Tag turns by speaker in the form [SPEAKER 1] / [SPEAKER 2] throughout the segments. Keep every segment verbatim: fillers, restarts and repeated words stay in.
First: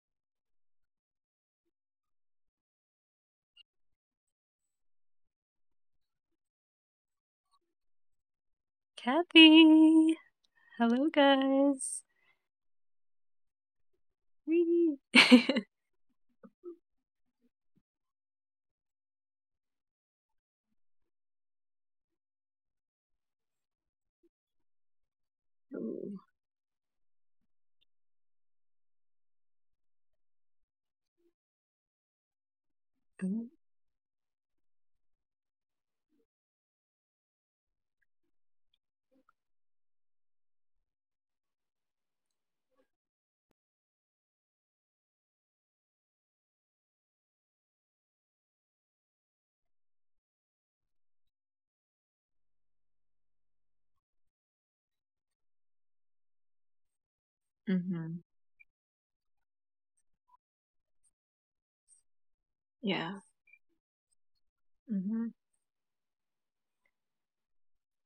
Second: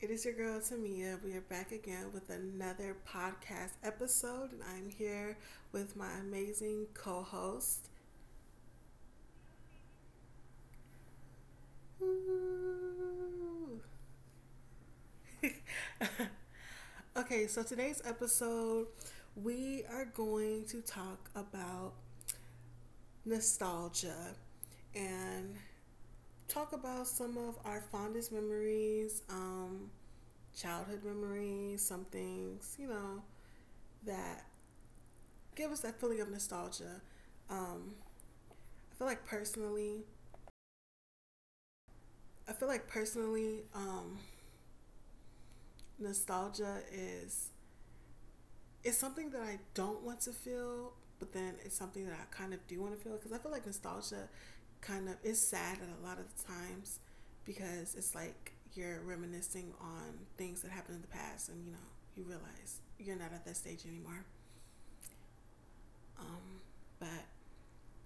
[SPEAKER 1] it is your girl Tamia. We are back again with another podcast episode, and I'm here with my amazing co-host.
[SPEAKER 2] Kathy. Hello, guys. Wee.
[SPEAKER 1] Okay, so today's episode, we are going to talk about nostalgia and
[SPEAKER 2] Ooh.
[SPEAKER 1] talk about some of our fondest memories, um, childhood memories, some things, you know,
[SPEAKER 2] Ooh.
[SPEAKER 1] that give us that feeling of nostalgia. Um, I feel like personally, I feel like personally, um, nostalgia is it's something that I don't want to feel, but then it's something that I kind of do want to feel because I feel like nostalgia kind of is sad at a lot of the times because it's
[SPEAKER 2] Mm-hmm.
[SPEAKER 1] like you're reminiscing on things that happened in the past, and you know you realize you're
[SPEAKER 2] Yeah.
[SPEAKER 1] not at that stage anymore.
[SPEAKER 2] Mm-hmm.
[SPEAKER 1] Um, but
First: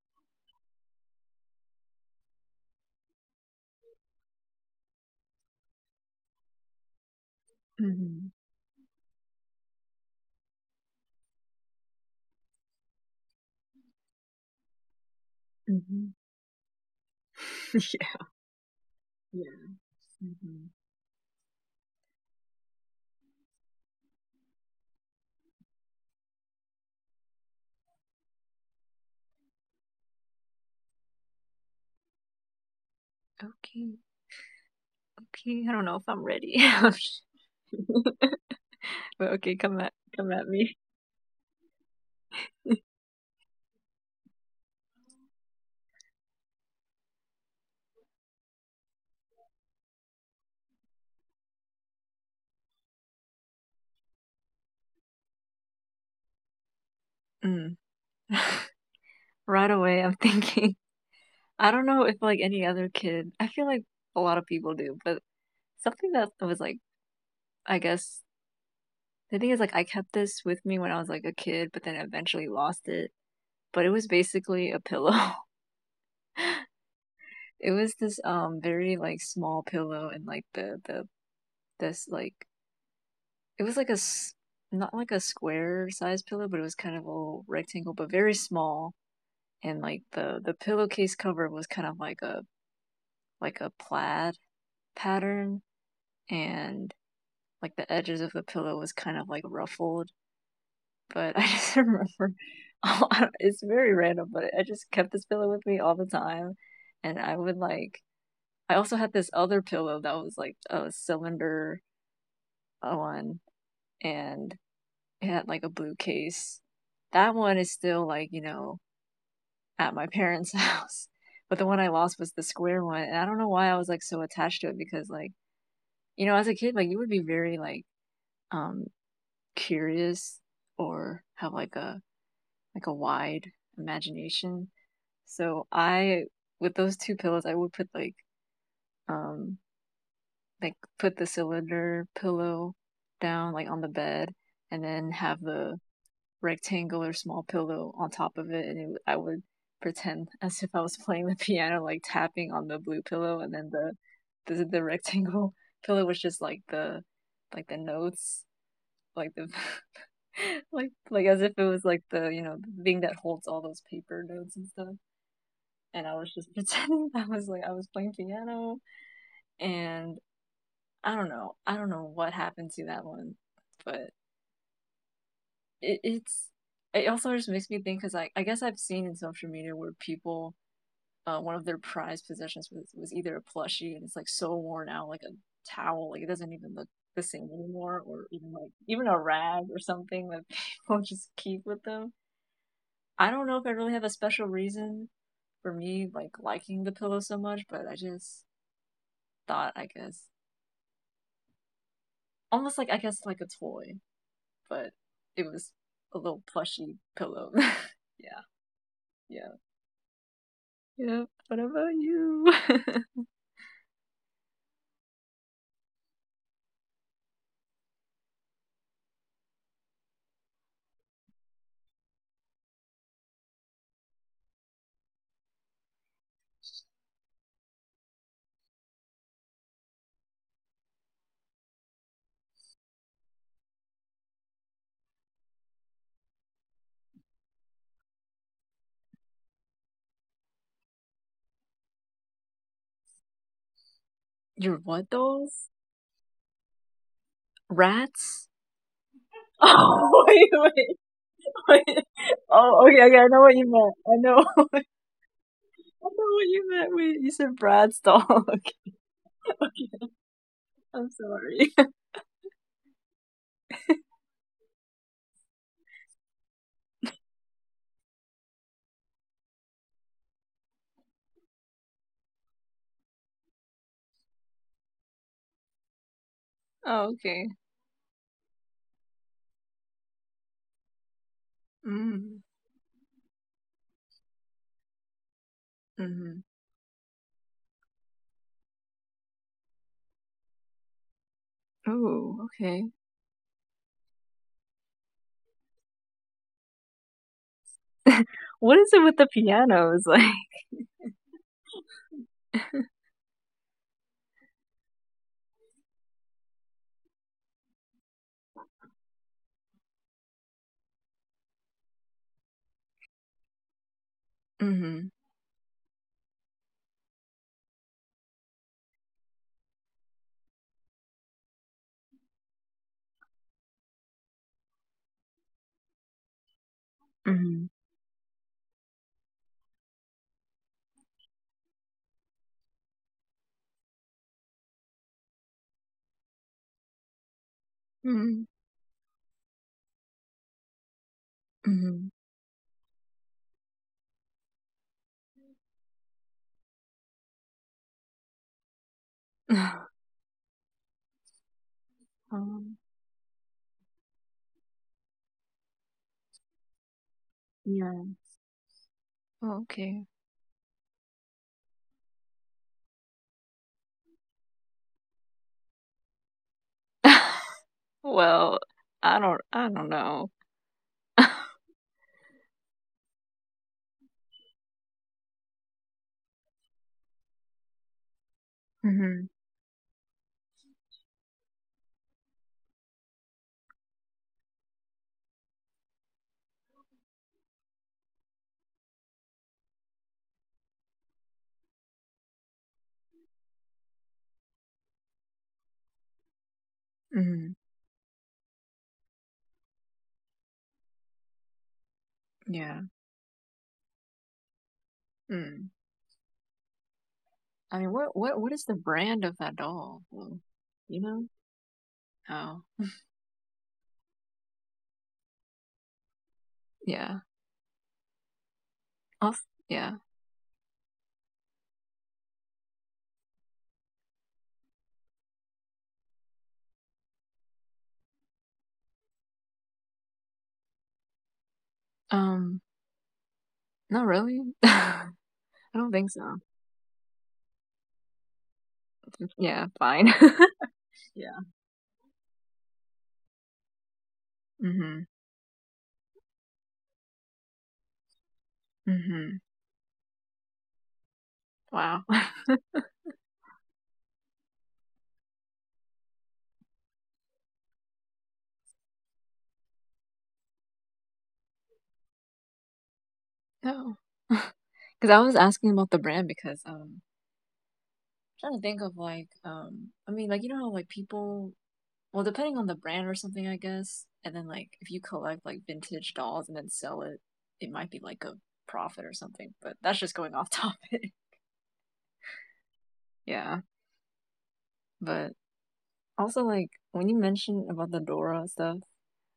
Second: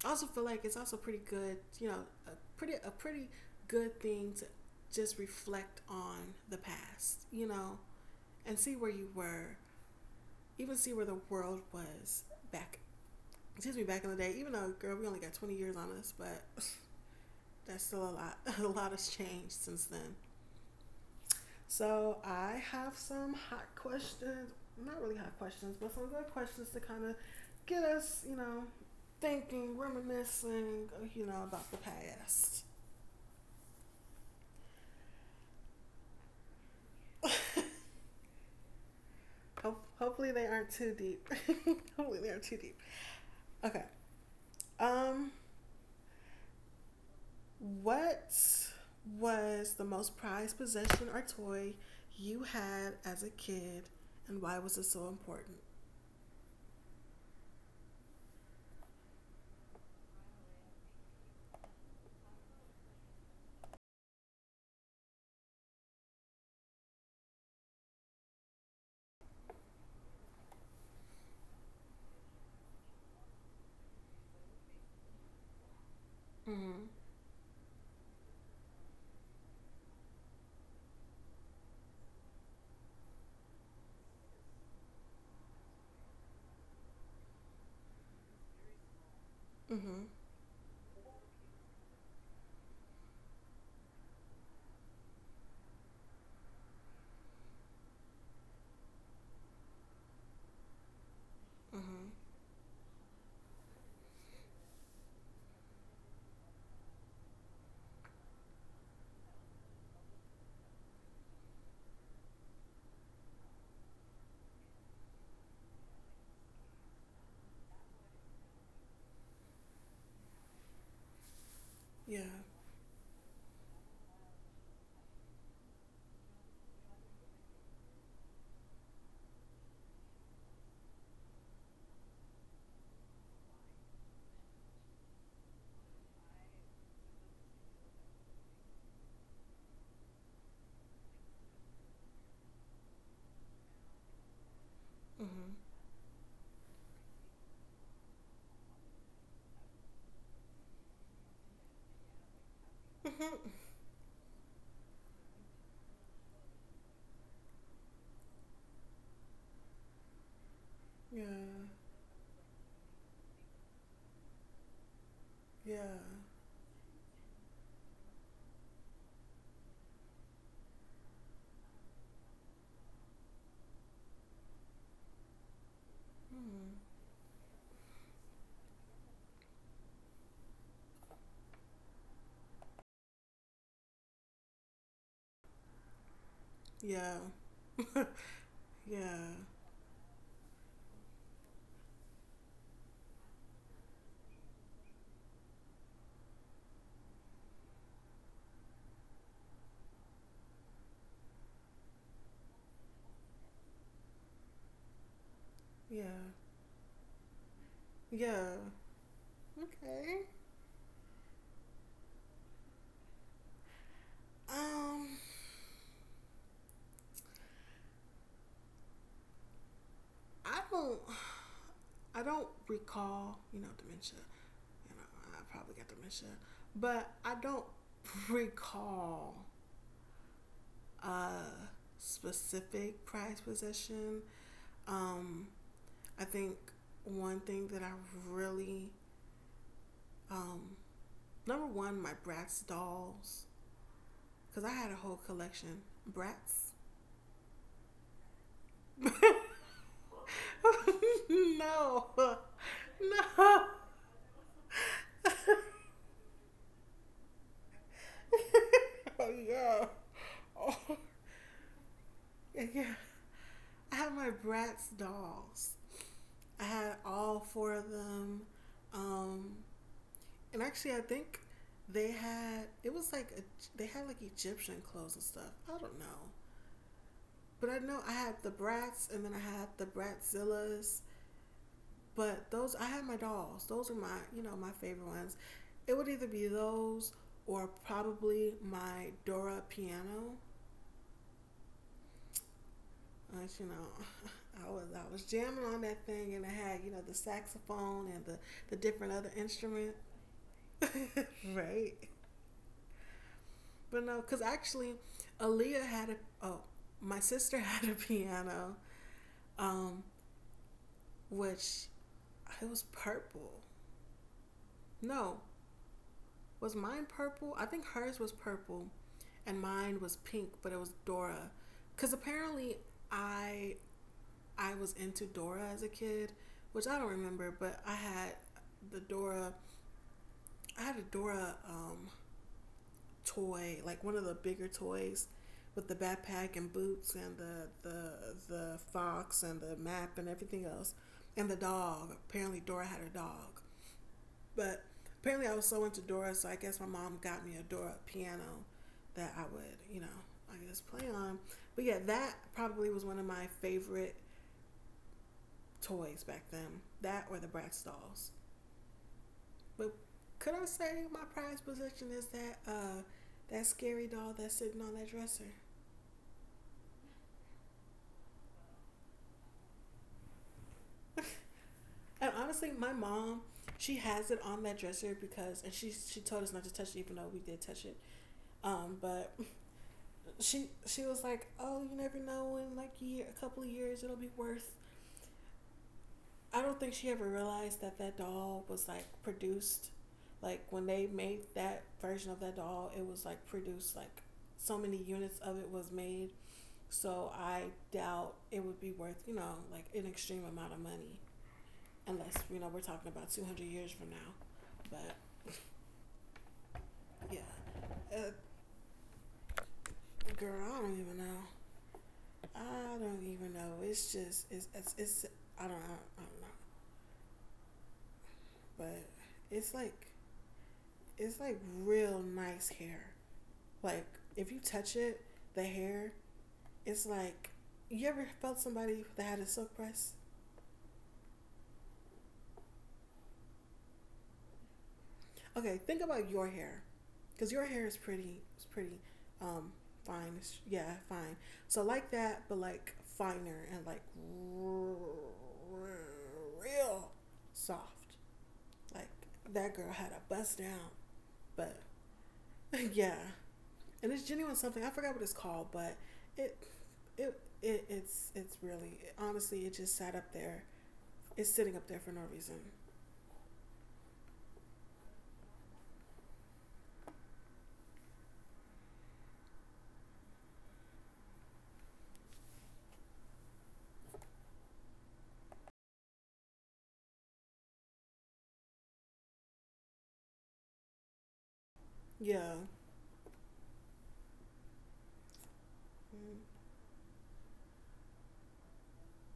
[SPEAKER 1] I also feel like it's also pretty good, you know, a pretty a pretty good thing to just reflect on the past, you know,
[SPEAKER 2] Mm-hmm.
[SPEAKER 1] and see where you were, even see where the world was back. Excuse me, back in the day. Even though, girl, we only got 20 years on us,
[SPEAKER 2] Mm-hmm.
[SPEAKER 1] but that's still a
[SPEAKER 2] Yeah.
[SPEAKER 1] lot. A lot has changed
[SPEAKER 2] Yeah.
[SPEAKER 1] since then.
[SPEAKER 2] Mm-hmm.
[SPEAKER 1] So I have some hot questions. Not really hot questions, but some good questions to kind of get us, you know, thinking, reminiscing, you know, about the past.
[SPEAKER 2] Okay, okay. I don't know if I'm ready. But okay, come
[SPEAKER 1] Ho-
[SPEAKER 2] at come
[SPEAKER 1] hopefully they
[SPEAKER 2] at
[SPEAKER 1] aren't
[SPEAKER 2] me.
[SPEAKER 1] too deep. Hopefully they aren't too deep. Okay. Um, what was the most prized possession or toy you had as a kid, and why was it so important?
[SPEAKER 2] Mm. Right away, I'm thinking, I don't know if like any other kid, I feel like a lot of people do, but something that was like, I guess the thing is like I kept this with me when I was like a kid, but then eventually lost it. But it was basically a pillow.
[SPEAKER 1] Mm-hmm.
[SPEAKER 2] It was this um very like small pillow, and like the the this like it was like a s- not like a square size pillow, but it was kind of a rectangle, but very small. And like
[SPEAKER 1] Mm-hmm.
[SPEAKER 2] the the pillowcase cover was kind of like a like a plaid pattern, and like the edges of the pillow was kind of like ruffled. But I just
[SPEAKER 1] Mm-hmm.
[SPEAKER 2] remember, it's very random, but I just kept this pillow with me all the time, and I would like I also had this other pillow that was like a cylinder uh, one, and it had like a blue case. That one is still like, you know, at my parents' house. But the one I lost
[SPEAKER 1] Yeah.
[SPEAKER 2] was the square one. And I don't know why I was like so attached to it because like, you know, as a kid, like you would be very like um curious or have like a like a wide imagination. So I with those two pillows I would put like um like put the cylinder pillow down like on the bed and then have
[SPEAKER 1] Mm-hmm.
[SPEAKER 2] the rectangular small pillow on top of it, and it, I would pretend as if I was playing the piano like tapping on the blue pillow, and then the the, the rectangle pillow was just like the like the notes like the like like
[SPEAKER 1] Yeah.
[SPEAKER 2] as if it was like the you know the thing that holds all those paper notes and stuff,
[SPEAKER 1] Yeah.
[SPEAKER 2] and I was just pretending I was like I was playing piano. And I don't know. I don't know what happened to that one, but it, it's
[SPEAKER 1] Mm-hmm.
[SPEAKER 2] it also just makes me think because I I guess I've seen in social media where people uh, one of their prized possessions was, was either a plushie and it's like so worn out like a towel like it doesn't even look
[SPEAKER 1] Yeah.
[SPEAKER 2] the same anymore, or even like even a
[SPEAKER 1] Yeah.
[SPEAKER 2] rag or something that people just keep with them. I don't know if I really have a special reason for me like liking the pillow so much, but I just thought I guess almost like I guess like a toy, but it was
[SPEAKER 1] Yeah.
[SPEAKER 2] a little plushy pillow. Yeah,
[SPEAKER 1] Yeah.
[SPEAKER 2] yeah,
[SPEAKER 1] Okay.
[SPEAKER 2] yeah. What about you?
[SPEAKER 1] Um, I don't. I don't recall, you know, dementia. I probably got dementia, but I don't recall a specific prized possession. Um, I think one thing that I really, um, number one, my Bratz dolls, because I
[SPEAKER 2] Your
[SPEAKER 1] had a
[SPEAKER 2] what
[SPEAKER 1] whole
[SPEAKER 2] dolls?
[SPEAKER 1] collection. Bratz.
[SPEAKER 2] Rats?
[SPEAKER 1] No,
[SPEAKER 2] Oh wait, wait, wait.
[SPEAKER 1] no.
[SPEAKER 2] Oh, okay, okay. I know what you meant. I know. I know what you meant. Wait, you said Brad's dog.
[SPEAKER 1] Oh yeah, oh
[SPEAKER 2] I'm sorry.
[SPEAKER 1] yeah. I had my Bratz dolls. I had all four of them. Um, and actually, I think they had it was like a, they had like Egyptian clothes and stuff. I don't know,
[SPEAKER 2] Oh, okay.
[SPEAKER 1] but I know I had the Bratz, and then I had the Bratzillas.
[SPEAKER 2] Mm.
[SPEAKER 1] But those, I had my dolls. Those are my you know my favorite ones. It would either
[SPEAKER 2] Mm-hmm.
[SPEAKER 1] be those or probably my Dora piano.
[SPEAKER 2] Ooh, okay.
[SPEAKER 1] you know, I was I was jamming on that thing, and I had, you know the saxophone and the the
[SPEAKER 2] What is it
[SPEAKER 1] different
[SPEAKER 2] with the
[SPEAKER 1] other instrument,
[SPEAKER 2] pianos? Like,
[SPEAKER 1] right? But no, because actually, Aaliyah had a oh my sister had a piano, um, which it was purple.
[SPEAKER 2] mm-hmm.
[SPEAKER 1] No, was mine purple? I think hers was purple, and mine was pink, but it was Dora, because apparently I I was into Dora as a kid, which I don't remember,
[SPEAKER 2] Mm-hmm.
[SPEAKER 1] but I had the Dora. I had a Dora, um, toy, like one of the bigger toys, with the backpack and boots and the the
[SPEAKER 2] Mm-hmm.
[SPEAKER 1] the fox and the map and everything else, and the
[SPEAKER 2] Mhm.
[SPEAKER 1] dog. Apparently, Dora had a dog, but apparently, I was so into Dora, so I guess my mom got me a Dora piano that I would, you know, I guess play on. But yeah, that
[SPEAKER 2] Um,
[SPEAKER 1] probably was one of my favorite toys back then. That or the Bratz
[SPEAKER 2] yeah.
[SPEAKER 1] dolls. But
[SPEAKER 2] Okay.
[SPEAKER 1] could I say my prized possession is that uh that scary doll that's sitting on that dresser?
[SPEAKER 2] Well, I don't I don't know.
[SPEAKER 1] And honestly, my mom, she has it on that dresser because, and she she told us not to touch it, even though we did touch it. Um,
[SPEAKER 2] Mhm.
[SPEAKER 1] but she she was like, "Oh, you never know. In like year, a couple of years, it'll be worth—" I don't think she ever realized that that doll was like produced. Like when they made that version of that doll, it was like produced like so many units of it was made. So
[SPEAKER 2] Mhm.
[SPEAKER 1] I doubt it would be worth, you know like, an extreme amount of money, unless, you know
[SPEAKER 2] Yeah.
[SPEAKER 1] we're talking about two hundred years from now. But
[SPEAKER 2] Mm.
[SPEAKER 1] yeah,
[SPEAKER 2] I mean, what
[SPEAKER 1] uh,
[SPEAKER 2] what what is the brand of that doll, though?
[SPEAKER 1] girl, I don't
[SPEAKER 2] You
[SPEAKER 1] even
[SPEAKER 2] know?
[SPEAKER 1] know.
[SPEAKER 2] Oh,
[SPEAKER 1] I don't even know. It's just it's it's, it's I don't I don't I don't know.
[SPEAKER 2] yeah.
[SPEAKER 1] But
[SPEAKER 2] Off.
[SPEAKER 1] it's
[SPEAKER 2] Yeah.
[SPEAKER 1] like it's like real nice hair. Like, if you touch it, the hair, it's like, you ever felt somebody that had a silk press?
[SPEAKER 2] Um. Not really. I
[SPEAKER 1] Okay,
[SPEAKER 2] don't
[SPEAKER 1] think
[SPEAKER 2] think
[SPEAKER 1] about
[SPEAKER 2] so.
[SPEAKER 1] your hair, because your hair is pretty, it's pretty,
[SPEAKER 2] Yeah,
[SPEAKER 1] um,
[SPEAKER 2] fine.
[SPEAKER 1] fine. It's- yeah,
[SPEAKER 2] Yeah.
[SPEAKER 1] fine. So like that, but like finer and like
[SPEAKER 2] Mhm.
[SPEAKER 1] real soft. Like
[SPEAKER 2] Mhm.
[SPEAKER 1] that girl had a bust down, but
[SPEAKER 2] Wow.
[SPEAKER 1] yeah, and it's genuine something. I forgot what it's called, but it, it, it it's it's really, honestly, it just sat up there. It's sitting up there for no reason.
[SPEAKER 2] No. Because I was asking about the brand because um trying to think of like um I mean like you know how like people well, depending on the brand or something, I guess. And then like if you collect like vintage dolls and then sell it, it might be like a profit or something. But that's just going off topic.
[SPEAKER 1] Yeah.
[SPEAKER 2] Yeah. But
[SPEAKER 1] Mm-hmm.
[SPEAKER 2] also like when you mentioned about the Dora stuff,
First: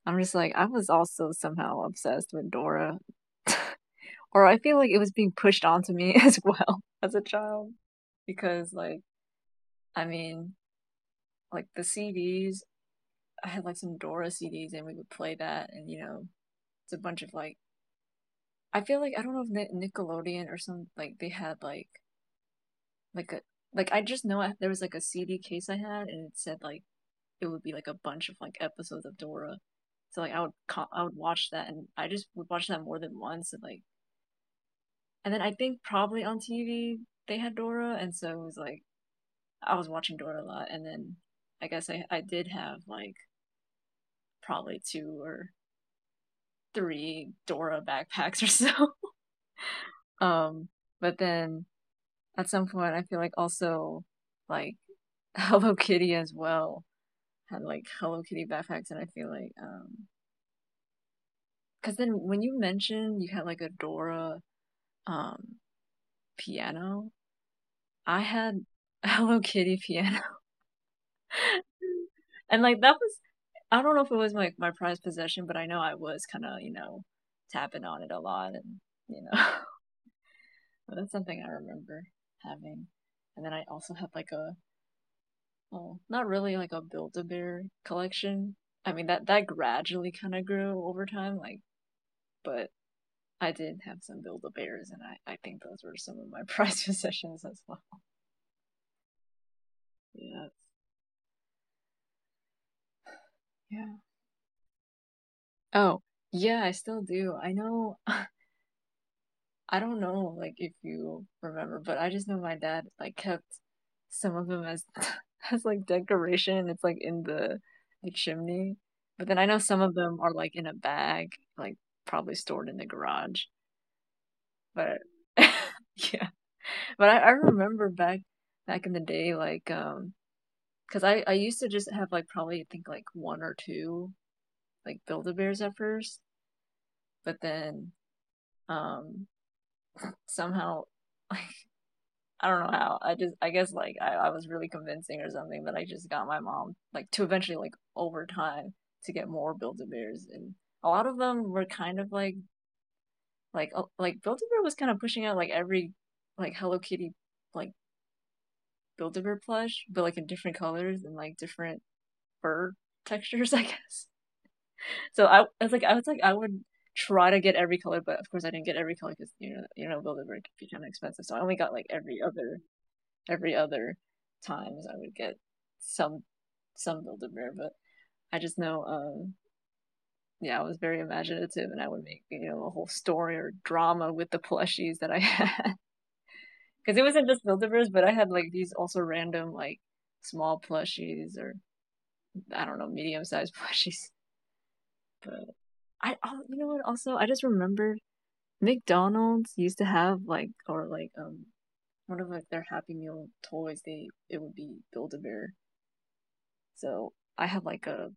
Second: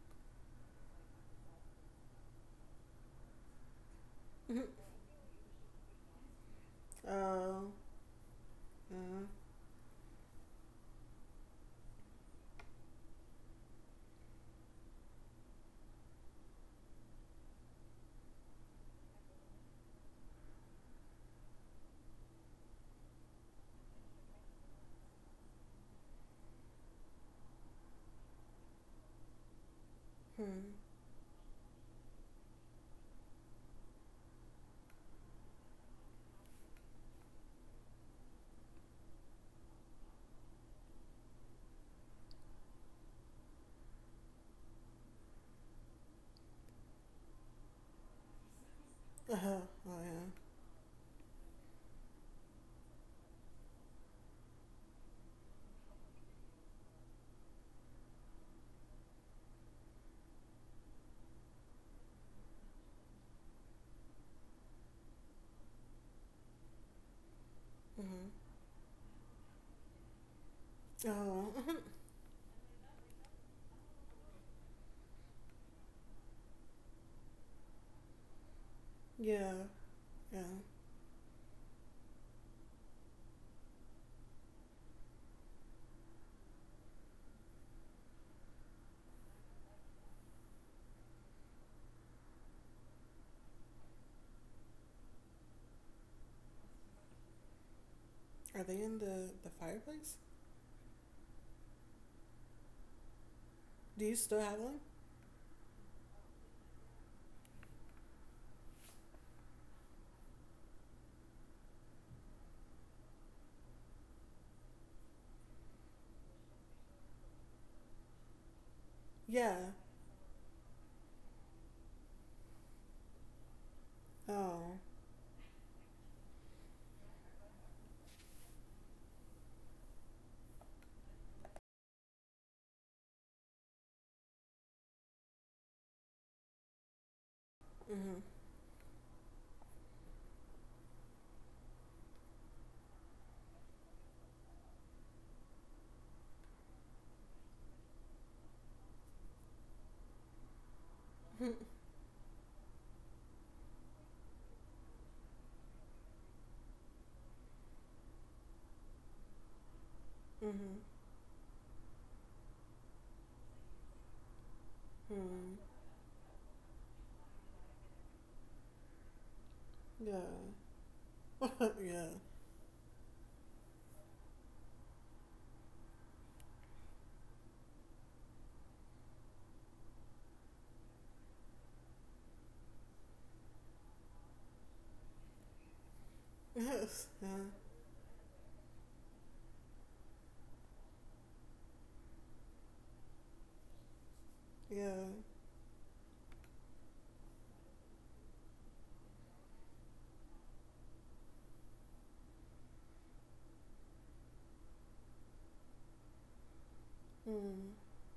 [SPEAKER 2] I'm just like I was also somehow obsessed with Dora. Or I feel like it was being pushed onto me as well as a
[SPEAKER 1] Oh.
[SPEAKER 2] child. Because like I mean, like the C Ds, I had like some Dora C Ds and we would play that, and you know, it's a bunch of like I feel like I don't know if Nickelodeon or some like they had like like a like I just know I, there was like a C D case I had and it said like it would be like a bunch of like episodes of Dora. So like I would
[SPEAKER 1] Mm-hmm.
[SPEAKER 2] I would watch that and I just would watch that more than once, and like and then I think probably on T V they had Dora and so it was like I was watching Dora a lot, and then I guess I I did have like probably two or three Dora backpacks or so.
[SPEAKER 1] Uh-huh. Oh yeah.
[SPEAKER 2] Um, but then at some point I feel like also like Hello Kitty as well had like Hello Kitty backpacks, and I feel like um because then when you mentioned you had like a Dora um piano, I
[SPEAKER 1] Mm-hmm.
[SPEAKER 2] had Hello Kitty piano,
[SPEAKER 1] Oh. Mhm.
[SPEAKER 2] and like that was I don't know if it was like my, my prized possession, but I know I was kind of you know tapping on it a lot, and you know
[SPEAKER 1] Yeah. Yeah.
[SPEAKER 2] that's something I remember having. And then I also had like a oh, not really like a Build-A-Bear collection. I mean that that gradually kind of grew over time, like, but I did have some Build-A-Bears, and I I think those were some of my prized possessions as well.
[SPEAKER 1] Are they in the the fireplace?
[SPEAKER 2] Yeah, yeah.
[SPEAKER 1] Do you still have one?
[SPEAKER 2] Oh, yeah, I still do. I know. I don't know, like if you remember, but I just know my dad like kept some of them as as like decoration. It's like in the the chimney, but then I
[SPEAKER 1] Yeah.
[SPEAKER 2] know some of them are like in a bag, like probably stored in the garage.
[SPEAKER 1] Oh.
[SPEAKER 2] But yeah, but I, I remember back back in the day like um because I, I used to just have like probably I think like one or two like build a bears at first, but then
[SPEAKER 1] Mm-hmm.
[SPEAKER 2] um somehow like I don't know how I just I guess like I, I was really convincing or something that I just got my mom like to eventually like over time to get more build a bears, and a lot of them were kind of like like uh, like build a bear was kind of pushing out like every like Hello Kitty like Build-A-Bear plush, but like in different
[SPEAKER 1] Mm-hmm.
[SPEAKER 2] colors and like different fur textures, I guess. So I, I
[SPEAKER 1] Mm-hmm.
[SPEAKER 2] was like, I was like, I would try to get every color, but of course I didn't get every color because you know, you know, Build-A-Bear
[SPEAKER 1] Yeah.
[SPEAKER 2] can be kind of expensive. So I only got like
[SPEAKER 1] Yeah.
[SPEAKER 2] every other, every other times I would get some, some Build-A-Bear. But I just know, um, yeah, I was very imaginative, and I would make you know a whole story or drama with the plushies that I had because it
[SPEAKER 1] Yes.
[SPEAKER 2] wasn't
[SPEAKER 1] Yeah.
[SPEAKER 2] just Build-A-Bears, but I had like these also random like small plushies or I don't know, medium sized plushies.
[SPEAKER 1] Yeah.
[SPEAKER 2] But I, oh, you know what? Also, I just remembered McDonald's used to have like, or like, um, one of like their Happy Meal toys. They it would be Build a Bear. So I have
[SPEAKER 1] Mm.
[SPEAKER 2] like a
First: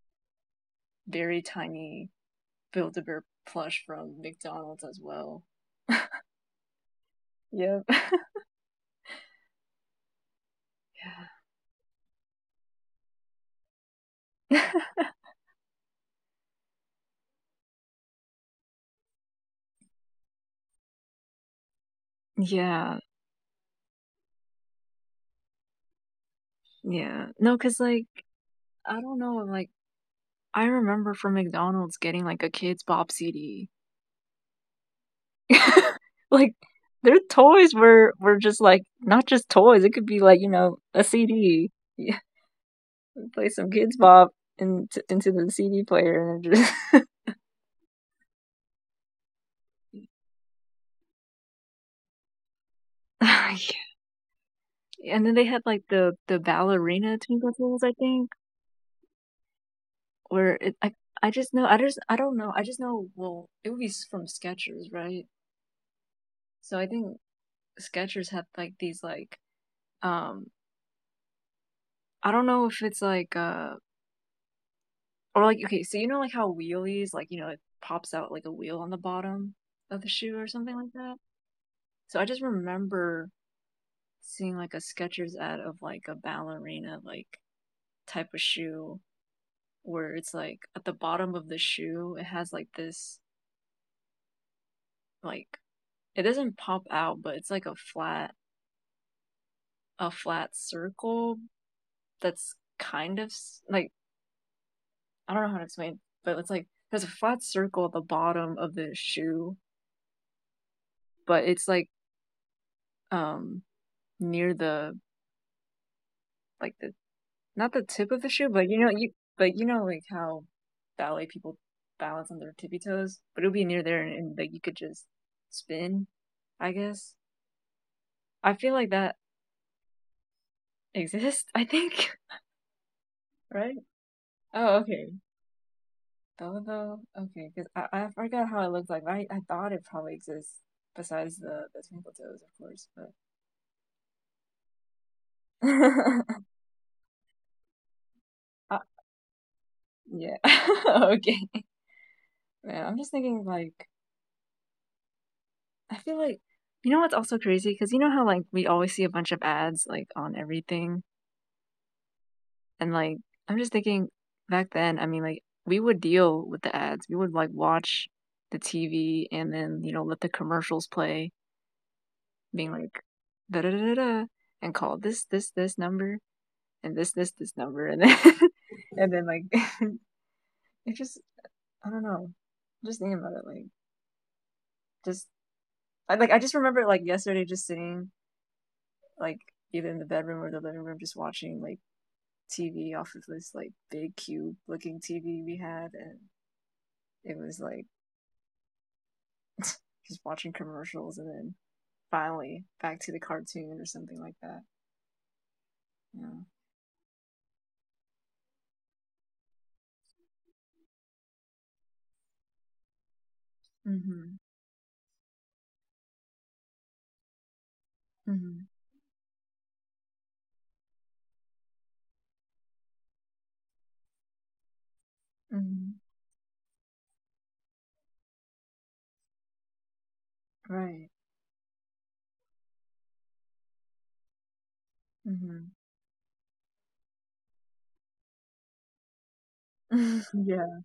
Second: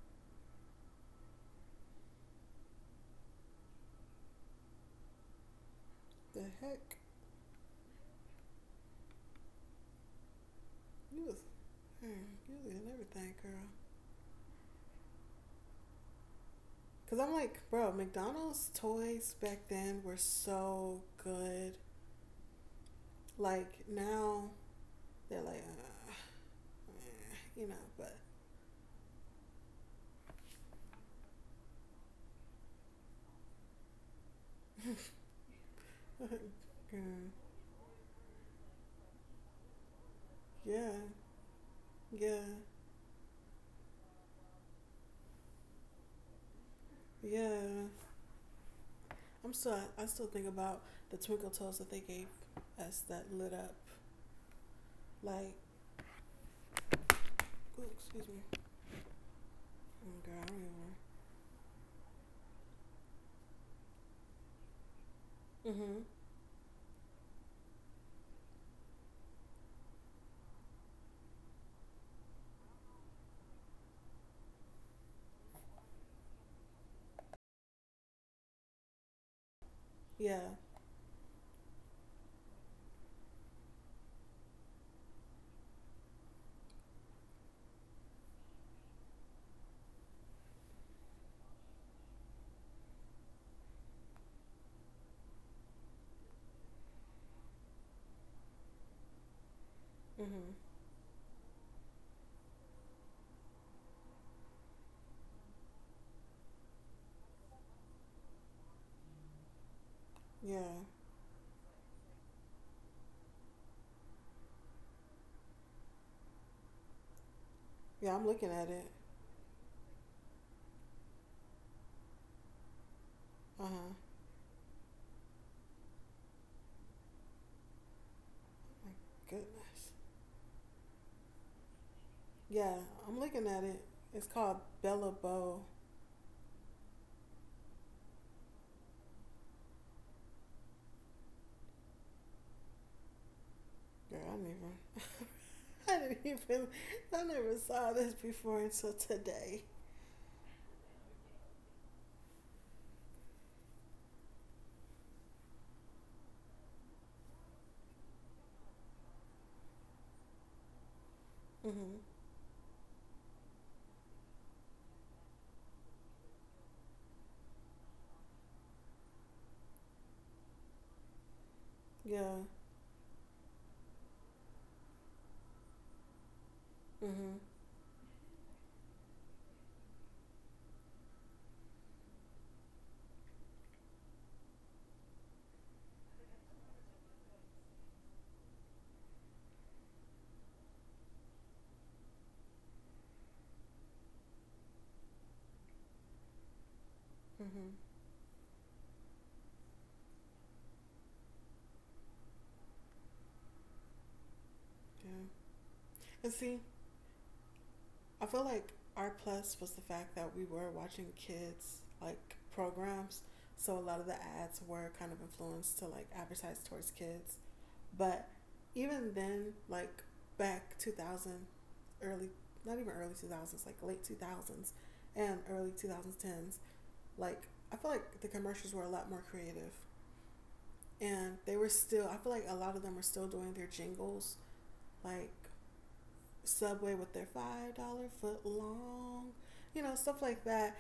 [SPEAKER 2] very tiny Build a Bear plush from McDonald's as well.
[SPEAKER 1] The heck?
[SPEAKER 2] Yep.
[SPEAKER 1] You was, mm, you was in everything, girl.
[SPEAKER 2] Yeah.
[SPEAKER 1] Cause I'm like, bro, McDonald's toys back then were so good.
[SPEAKER 2] Yeah.
[SPEAKER 1] Like now they're like, uh, eh,
[SPEAKER 2] Yeah. No,
[SPEAKER 1] you know,
[SPEAKER 2] cause like
[SPEAKER 1] but
[SPEAKER 2] I don't know, like I remember from McDonald's getting like a Kids Bop C D like their toys were were just like not just toys. It could be like you know
[SPEAKER 1] yeah,
[SPEAKER 2] a C D. Yeah,
[SPEAKER 1] yeah,
[SPEAKER 2] play some kids bop into into the C D player and just.
[SPEAKER 1] yeah. I'm still, I still think about the twinkle toes that they gave us that lit up.
[SPEAKER 2] And then they
[SPEAKER 1] Like,
[SPEAKER 2] had like the the ballerina Twinkle Twinkles,
[SPEAKER 1] ooh,
[SPEAKER 2] I
[SPEAKER 1] excuse
[SPEAKER 2] think,
[SPEAKER 1] me. Oh God, I
[SPEAKER 2] where
[SPEAKER 1] don't
[SPEAKER 2] it, I
[SPEAKER 1] even.
[SPEAKER 2] I just know I just I don't know I just know well it would be from Skechers, right?
[SPEAKER 1] Mhm.
[SPEAKER 2] So I think Skechers had like these like um I don't know if it's like uh or like okay, so you know like how wheelies, like, you know, it pops out like a wheel on the bottom of the shoe
[SPEAKER 1] Yeah.
[SPEAKER 2] or something like that? So I just remember seeing like a Skechers ad of like a ballerina like type of shoe where it's like at the bottom of the shoe it has like this like it doesn't pop out, but it's like a flat a flat
[SPEAKER 1] Mhm.
[SPEAKER 2] circle that's kind of s- like I don't know how to explain, but it's like there's a flat circle at the bottom of the shoe,
[SPEAKER 1] Yeah.
[SPEAKER 2] but it's like um near the like the not the tip
[SPEAKER 1] Yeah.
[SPEAKER 2] of the
[SPEAKER 1] I'm
[SPEAKER 2] shoe,
[SPEAKER 1] looking
[SPEAKER 2] but
[SPEAKER 1] at
[SPEAKER 2] you know
[SPEAKER 1] it.
[SPEAKER 2] you but you know like how ballet people balance on their tippy toes, but it'll be
[SPEAKER 1] Uh
[SPEAKER 2] near
[SPEAKER 1] huh.
[SPEAKER 2] there, and, and like you could just spin, I guess. I feel like
[SPEAKER 1] My
[SPEAKER 2] that
[SPEAKER 1] goodness.
[SPEAKER 2] exists, I think,
[SPEAKER 1] Yeah, I'm looking at
[SPEAKER 2] right?
[SPEAKER 1] it. It's called
[SPEAKER 2] Oh, okay.
[SPEAKER 1] Bella Bow.
[SPEAKER 2] Though though, okay, because I, I forgot how it looked like. I I thought it probably exists besides the the twinkle toes, of course, but
[SPEAKER 1] Girl, I don't even. I didn't even, I never saw this before
[SPEAKER 2] uh,
[SPEAKER 1] until today.
[SPEAKER 2] yeah, okay. Man, I'm just thinking like I feel like you know what's also crazy because you know how like we always see a bunch of ads like on everything,
[SPEAKER 1] Mm-hmm.
[SPEAKER 2] and like I'm just thinking back then. I mean, like we would deal with the ads. We would like watch the T V and then you know let the commercials play,
[SPEAKER 1] Yeah.
[SPEAKER 2] being like da da da da, and call this this this number and this this
[SPEAKER 1] Mm-hmm.
[SPEAKER 2] this number, and then and then like it just I don't know. I'm just thinking about it, like just I like I just remember like yesterday just sitting like either in the bedroom or the living room, just watching like T V off of this like big cube looking T V we had, and it was
[SPEAKER 1] Mm-hmm.
[SPEAKER 2] like just watching commercials, and then finally back to the cartoon or something like that.
[SPEAKER 1] Yeah. And
[SPEAKER 2] Yeah.
[SPEAKER 1] see, I feel like our plus was the fact that we were watching kids like programs, so a lot of the
[SPEAKER 2] Mm-hmm.
[SPEAKER 1] ads were kind of influenced to like advertise towards kids. But
[SPEAKER 2] Mm-hmm.
[SPEAKER 1] even then, like back two thousand, early, not even early two thousands, like late two thousands and early
[SPEAKER 2] Mm-hmm.
[SPEAKER 1] two thousand tens, like, I feel like the commercials were a lot more creative,
[SPEAKER 2] Right.
[SPEAKER 1] and they were still, I feel like a lot of them were still doing their jingles, like Subway with their five dollar foot long foot long, you know stuff
[SPEAKER 2] Mm-hmm.
[SPEAKER 1] like
[SPEAKER 2] yeah.
[SPEAKER 1] that.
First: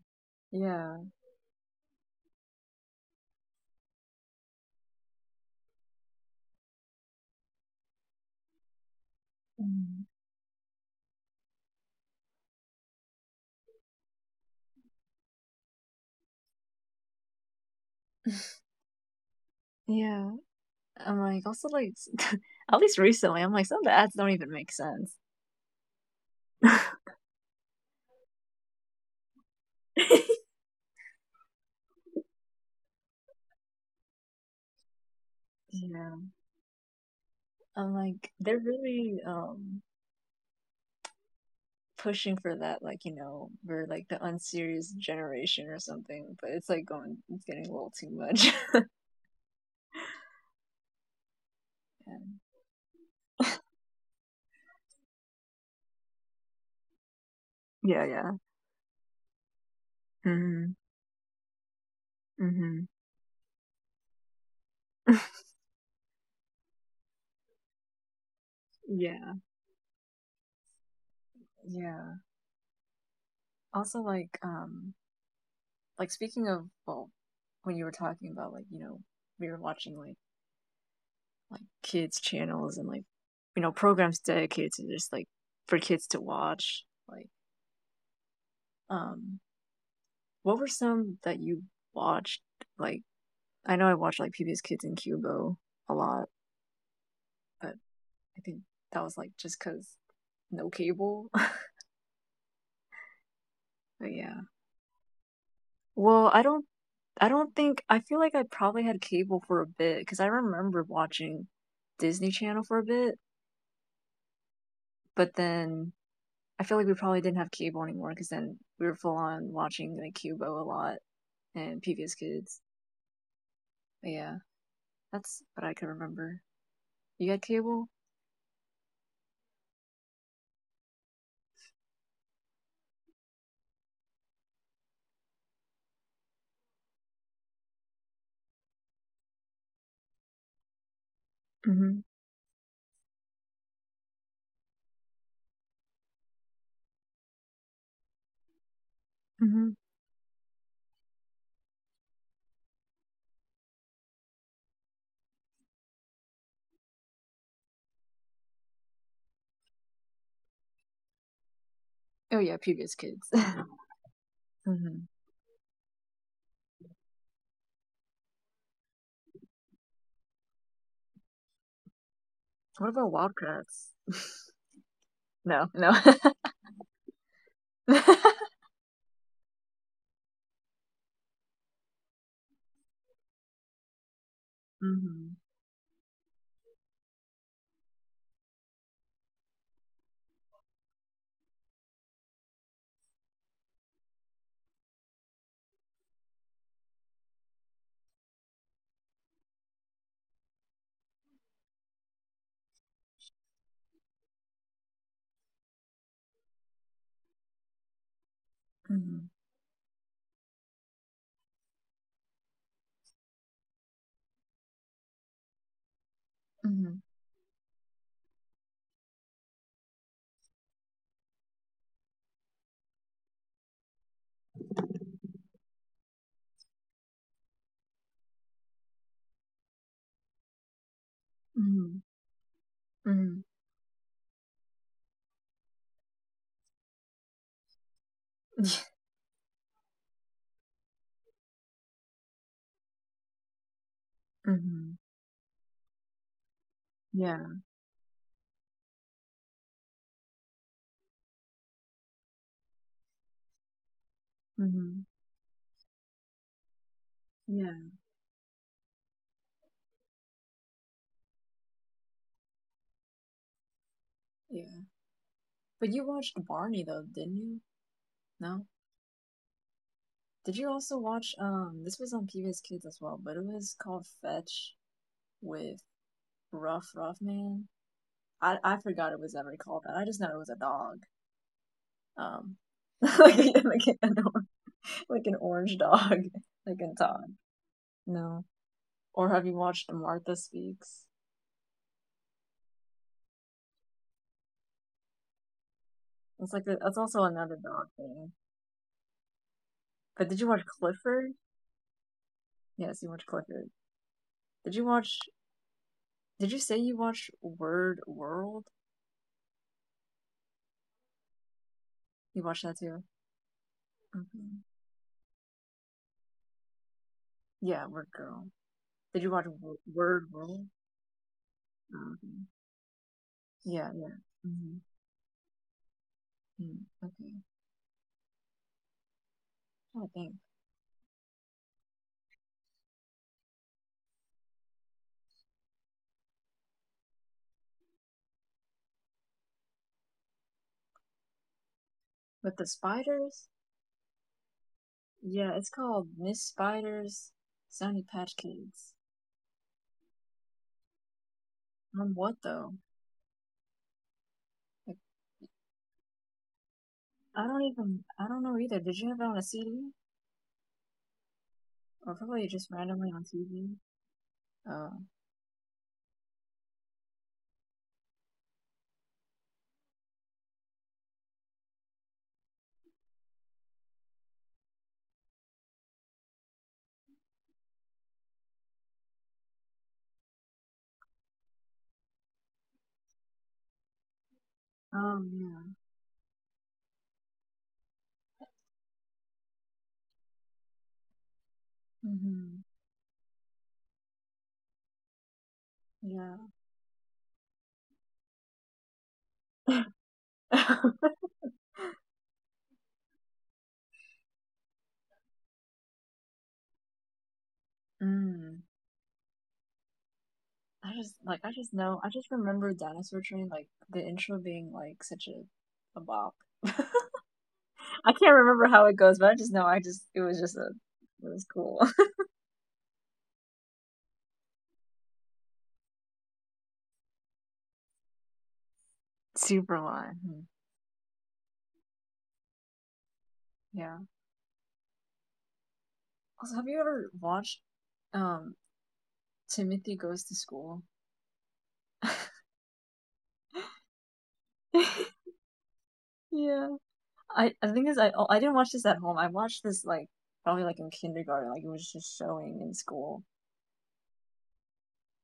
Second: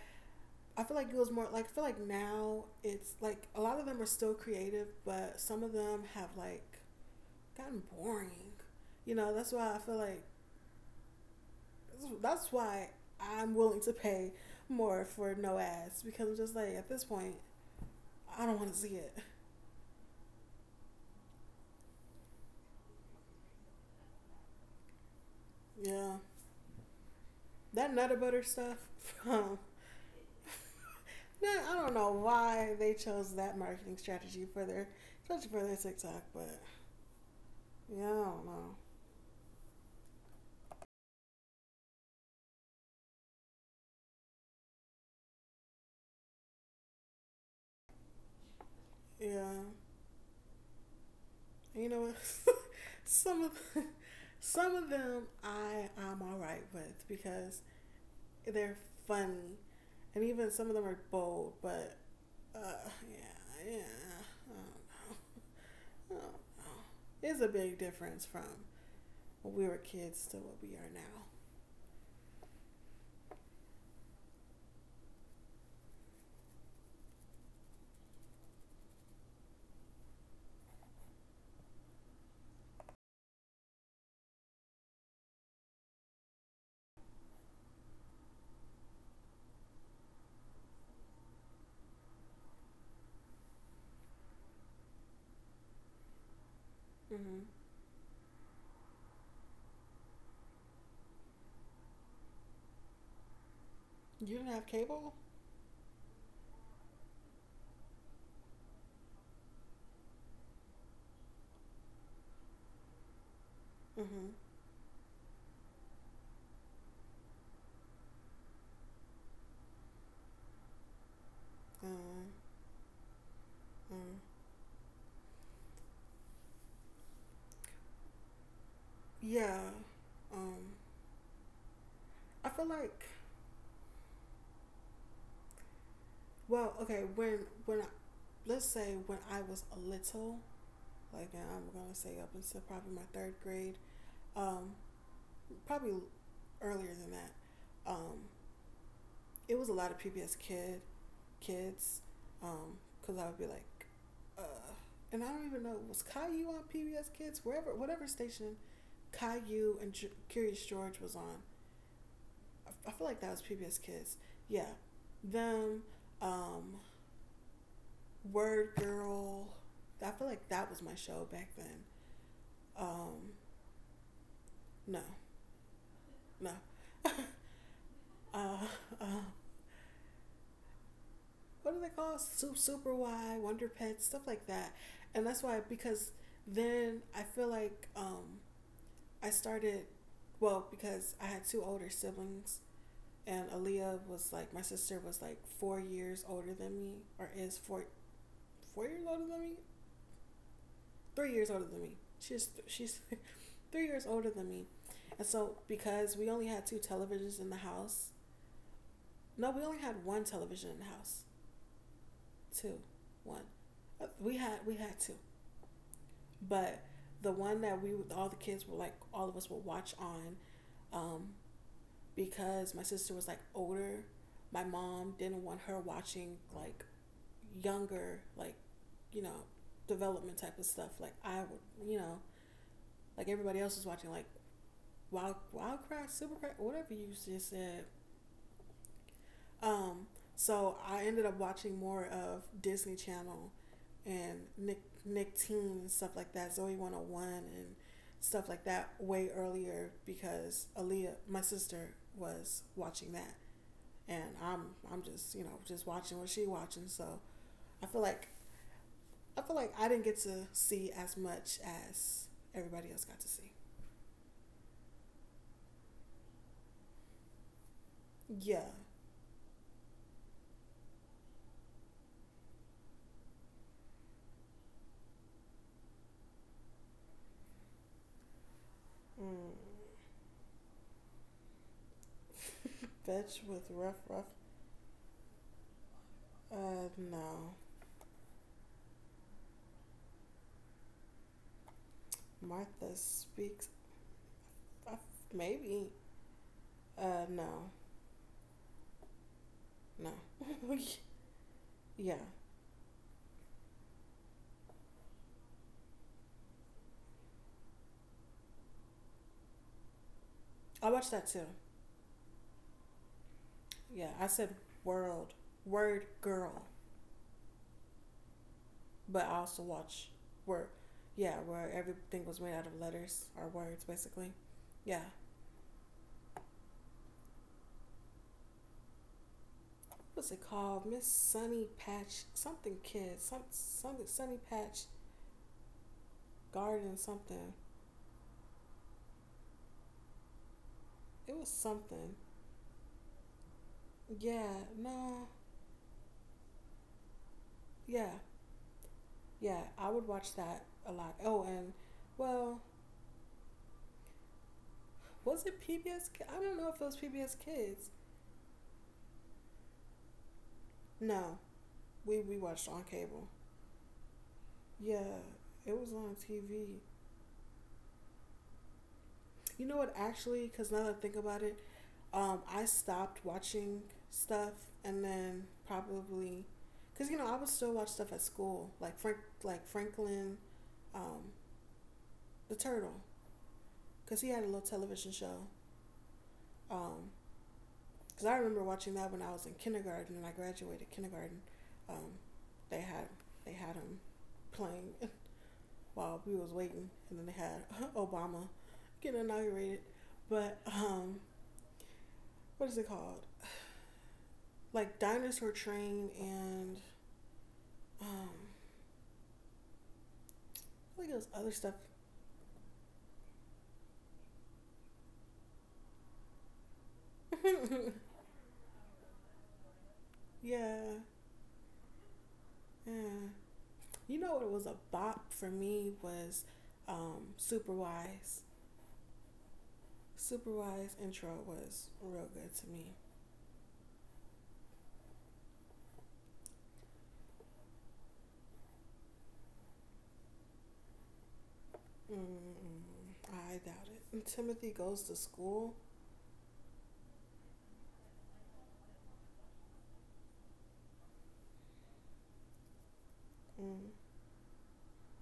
[SPEAKER 1] I
[SPEAKER 2] Yeah.
[SPEAKER 1] feel like it was more like, I feel like now it's like a lot of them are still creative, but some of them have, like, gotten boring, you know that's why i feel
[SPEAKER 2] Mm-hmm.
[SPEAKER 1] like that's why I'm willing to pay more for no ads, because I'm just like, at this point I don't want to see it.
[SPEAKER 2] yeah. I'm like also like at least recently, I'm like some of the ads don't even make sense.
[SPEAKER 1] Yeah, that Nutter Butter stuff from nah, I don't know why they chose that marketing strategy for their, especially for their
[SPEAKER 2] yeah.
[SPEAKER 1] TikTok, but
[SPEAKER 2] I'm
[SPEAKER 1] yeah, I
[SPEAKER 2] like
[SPEAKER 1] don't
[SPEAKER 2] they're
[SPEAKER 1] know.
[SPEAKER 2] really um pushing for that, like you know, we're like the unserious generation or something. But it's like going, it's getting a little too much.
[SPEAKER 1] Yeah, you know what?
[SPEAKER 2] And-
[SPEAKER 1] some of some of them I I'm all right with because
[SPEAKER 2] Yeah, yeah.
[SPEAKER 1] they're funny, and even some of
[SPEAKER 2] hmm
[SPEAKER 1] them are bold. But uh,
[SPEAKER 2] hmm
[SPEAKER 1] yeah, yeah, I don't, I don't know. It's a big difference from
[SPEAKER 2] yeah,
[SPEAKER 1] when we were kids to what we are now.
[SPEAKER 2] yeah. Also, like, um, like speaking of, well, when you were talking about, like, you know, we were watching like like kids channels and like, you know, programs dedicated to just like for kids to watch. Like, um, what were some that you watched like I know I watched like P B S Kids and Cubo a lot,
[SPEAKER 1] Mm-hmm.
[SPEAKER 2] but I think that was like just because no cable. but
[SPEAKER 1] You
[SPEAKER 2] yeah.
[SPEAKER 1] didn't have cable.
[SPEAKER 2] Well, I don't. I don't think. I feel like I probably had cable for a bit because I remember watching Disney Channel for a bit,
[SPEAKER 1] Mm-hmm.
[SPEAKER 2] but then I feel like we probably didn't have cable anymore because then we were full on watching like Cubo a lot and P B S
[SPEAKER 1] Um,
[SPEAKER 2] Kids. But
[SPEAKER 1] um,
[SPEAKER 2] yeah, that's what I can remember. You had cable?
[SPEAKER 1] yeah, um I feel like, well, okay, when when I, let's say, when I was a little, like, I'm
[SPEAKER 2] Mm-hmm.
[SPEAKER 1] gonna say up until probably my third grade, um probably earlier than that, um it
[SPEAKER 2] Mm-hmm.
[SPEAKER 1] was a lot of PBS kid kids, because, um I would be like uh and I don't even know, was Caillou on PBS Kids, wherever whatever station Caillou and Ju- Curious George was on.
[SPEAKER 2] Oh yeah, P B S
[SPEAKER 1] I, I feel like
[SPEAKER 2] Kids.
[SPEAKER 1] that was PBS Kids. Yeah,
[SPEAKER 2] mm-hmm.
[SPEAKER 1] them, um Word Girl. I feel like that was my show back then.
[SPEAKER 2] What about
[SPEAKER 1] Um,
[SPEAKER 2] Wildcats?
[SPEAKER 1] no,
[SPEAKER 2] No, no.
[SPEAKER 1] no. uh, uh, what do they call it? Super Super Y, Wonder Pets, stuff like that. And
[SPEAKER 2] hmm
[SPEAKER 1] that's why, because then I feel like, um, I started, well, because I had two older siblings, and Aaliyah was like my sister was like four years older than me, or is four four years older than me, three years older than me. She's she's three years older than me, and so because we only had two televisions in the house,
[SPEAKER 2] hmm
[SPEAKER 1] no, we only had one television in the house. Two, one. Uh, We had we had two, but
[SPEAKER 2] hmm
[SPEAKER 1] the one that we all the kids were like all of us would watch on, um, because my sister was like older. My mom didn't want her watching like younger, like, you know, development type of stuff. Like, I would,
[SPEAKER 2] hmm
[SPEAKER 1] you know, like,
[SPEAKER 2] hmm
[SPEAKER 1] everybody else was watching like Wild Wild Cry, Super Cry, whatever you just said. Um, so I ended up watching more of Disney Channel and Nick
[SPEAKER 2] hmm
[SPEAKER 1] Nick Teen and stuff like that, Zoe One Hundred One
[SPEAKER 2] Yeah.
[SPEAKER 1] and stuff like that way earlier, because Aaliyah, my sister, was watching that, and I'm
[SPEAKER 2] hmm
[SPEAKER 1] I'm just, you know just watching what she watching. So
[SPEAKER 2] Yeah.
[SPEAKER 1] I feel like I feel like I didn't get to see as much as everybody else got to see.
[SPEAKER 2] Yeah. But you watched Barney though, didn't you? No?
[SPEAKER 1] Yeah.
[SPEAKER 2] Did you also watch um this was on P B S Kids as well, but it was called Fetch with Ruff Ruff Man. I I forgot it was
[SPEAKER 1] Mm.
[SPEAKER 2] ever called that. I just know it was a dog. Um like
[SPEAKER 1] Fetch with
[SPEAKER 2] like
[SPEAKER 1] rough
[SPEAKER 2] an
[SPEAKER 1] rough
[SPEAKER 2] or- like an orange dog. Like
[SPEAKER 1] Uh,
[SPEAKER 2] a dog.
[SPEAKER 1] no.
[SPEAKER 2] No. Or have you watched Martha Speaks?
[SPEAKER 1] Martha Speaks. Uh, maybe.
[SPEAKER 2] It's like the, that's also
[SPEAKER 1] Uh,
[SPEAKER 2] another
[SPEAKER 1] no.
[SPEAKER 2] dog thing.
[SPEAKER 1] No.
[SPEAKER 2] But did you watch Clifford?
[SPEAKER 1] Yeah.
[SPEAKER 2] Yes, you watched Clifford. Did you watch? Did you say you watched Word World?
[SPEAKER 1] I watched that too.
[SPEAKER 2] You watched that too.
[SPEAKER 1] Yeah. I said
[SPEAKER 2] Okay.
[SPEAKER 1] world, Word Girl,
[SPEAKER 2] Yeah, Word Girl. Did
[SPEAKER 1] but
[SPEAKER 2] you
[SPEAKER 1] I
[SPEAKER 2] watch
[SPEAKER 1] also
[SPEAKER 2] Wo-
[SPEAKER 1] watch
[SPEAKER 2] Word World?
[SPEAKER 1] word. Yeah, where
[SPEAKER 2] Oh,
[SPEAKER 1] everything was
[SPEAKER 2] okay.
[SPEAKER 1] made out of letters or words,
[SPEAKER 2] Yeah, yeah.
[SPEAKER 1] basically.
[SPEAKER 2] hmm
[SPEAKER 1] Yeah.
[SPEAKER 2] Okay. I
[SPEAKER 1] What's
[SPEAKER 2] think
[SPEAKER 1] it called? Miss Sunny Patch something kid. Some something Sunny Patch Garden something. It was something.
[SPEAKER 2] with the spiders.
[SPEAKER 1] Yeah. No.
[SPEAKER 2] Yeah, it's called Miss Spiders, Sunny
[SPEAKER 1] Yeah.
[SPEAKER 2] Patch Kids.
[SPEAKER 1] Yeah, I would watch that a lot. Oh, and
[SPEAKER 2] On what
[SPEAKER 1] well,
[SPEAKER 2] though? Like,
[SPEAKER 1] was it P B S? I don't know if it was P B S
[SPEAKER 2] I don't
[SPEAKER 1] Kids.
[SPEAKER 2] even. I don't know either. Did you have it on a C D
[SPEAKER 1] No,
[SPEAKER 2] or
[SPEAKER 1] we we
[SPEAKER 2] probably
[SPEAKER 1] watched
[SPEAKER 2] just
[SPEAKER 1] on
[SPEAKER 2] randomly on
[SPEAKER 1] cable.
[SPEAKER 2] T V? Oh.
[SPEAKER 1] Yeah, it was on T V. You know what? Actually, because now that I think about it, um, I stopped watching stuff, and then probably, cause you know I would still watch stuff at school, like Frank, like Franklin, um, the Turtle, cause he had a little television
[SPEAKER 2] Oh,
[SPEAKER 1] show.
[SPEAKER 2] yeah.
[SPEAKER 1] Um, Because I remember watching that when I was in kindergarten and I graduated kindergarten. Um,
[SPEAKER 2] Mhm.
[SPEAKER 1] they had they had him playing while
[SPEAKER 2] Yeah.
[SPEAKER 1] we was waiting, and then they had Obama getting inaugurated. But um, what is it called? Like Dinosaur Train and um,
[SPEAKER 2] Mm. I
[SPEAKER 1] I think
[SPEAKER 2] just
[SPEAKER 1] it was
[SPEAKER 2] like I
[SPEAKER 1] other
[SPEAKER 2] just
[SPEAKER 1] stuff.
[SPEAKER 2] know I just remember Dinosaur Train like the intro being like such a a bop. I can't remember how it goes, but I just know I just it was just a
[SPEAKER 1] yeah,
[SPEAKER 2] it was cool.
[SPEAKER 1] yeah. You know what it was a bop for me was um, Super Wise.
[SPEAKER 2] Super one. Mhm.
[SPEAKER 1] Super Wise intro was real good to me.
[SPEAKER 2] Yeah. Also, have you ever watched um Timothy Goes to School?
[SPEAKER 1] Mm-mm. I doubt it. And Timothy goes to school.
[SPEAKER 2] Yeah. I I think is, I oh, I didn't watch this at home. I watched this like probably like in kindergarten. Like it was just showing in school.
[SPEAKER 1] Mm,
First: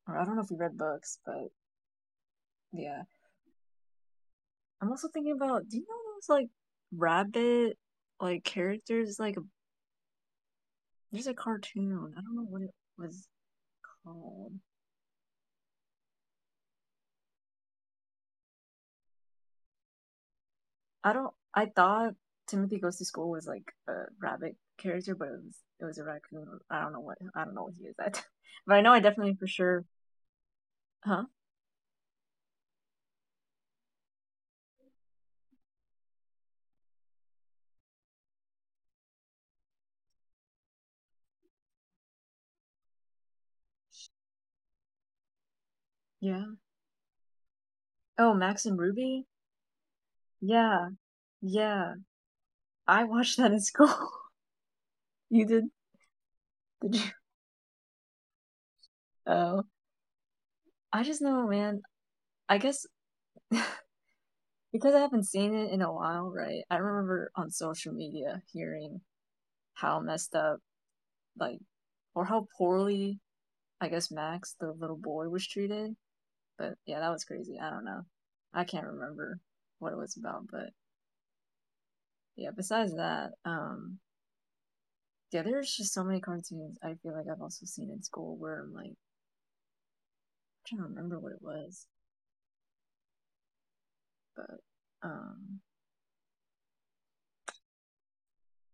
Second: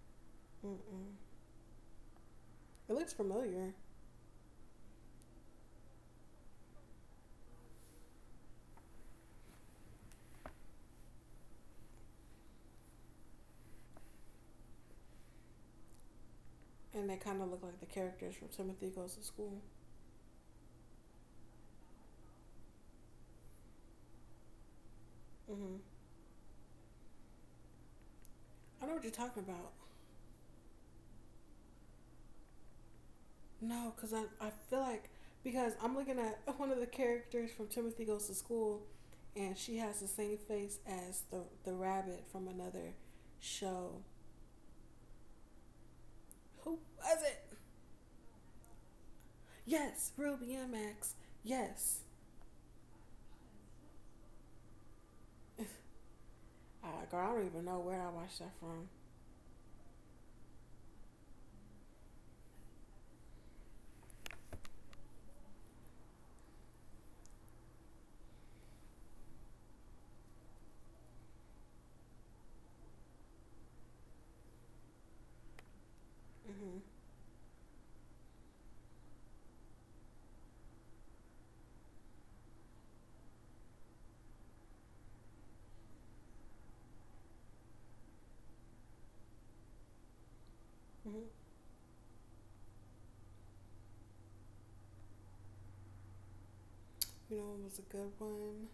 [SPEAKER 2] Or I don't know if we read
[SPEAKER 1] mm-mm.
[SPEAKER 2] books, but
[SPEAKER 1] It
[SPEAKER 2] Yeah.
[SPEAKER 1] looks familiar,
[SPEAKER 2] I'm also thinking about do you know those like rabbit like characters like there's a cartoon. I don't know what it was called.
[SPEAKER 1] and they kind of look like the characters from Timothy Goes to School.
[SPEAKER 2] I don't I thought Timothy Goes to School was like a rabbit character, but it was
[SPEAKER 1] Hmm.
[SPEAKER 2] it was a raccoon. I don't know what I don't know what he is at. But I
[SPEAKER 1] I know
[SPEAKER 2] know I
[SPEAKER 1] what you're
[SPEAKER 2] definitely
[SPEAKER 1] talking
[SPEAKER 2] for
[SPEAKER 1] about.
[SPEAKER 2] sure Huh?
[SPEAKER 1] No, because I, I feel like because I'm looking at one of the characters from Timothy Goes to School, and she has the same face as the the rabbit from another show.
[SPEAKER 2] Yeah.
[SPEAKER 1] Who was it?
[SPEAKER 2] Oh, Max and Ruby?
[SPEAKER 1] Yes, Ruby and
[SPEAKER 2] Yeah.
[SPEAKER 1] Max.
[SPEAKER 2] Yeah.
[SPEAKER 1] Yes.
[SPEAKER 2] I watched that in school. you did
[SPEAKER 1] Uh,
[SPEAKER 2] did you?
[SPEAKER 1] girl, I don't even know where I watched that from.
[SPEAKER 2] Oh. I just know, man. I guess because I haven't seen it in a while, right? I remember on social media hearing how messed up, like, or how poorly, I guess, Max, the little boy, was treated. But
[SPEAKER 1] Hmm.
[SPEAKER 2] yeah, that was crazy. I don't know. I can't remember what it was about. But yeah, besides that, um, yeah, there's just so many cartoons I feel like I've also seen in school where I'm like, I'm trying to remember what it
[SPEAKER 1] Hmm.
[SPEAKER 2] was. But, um,
[SPEAKER 1] You know, it was a good one.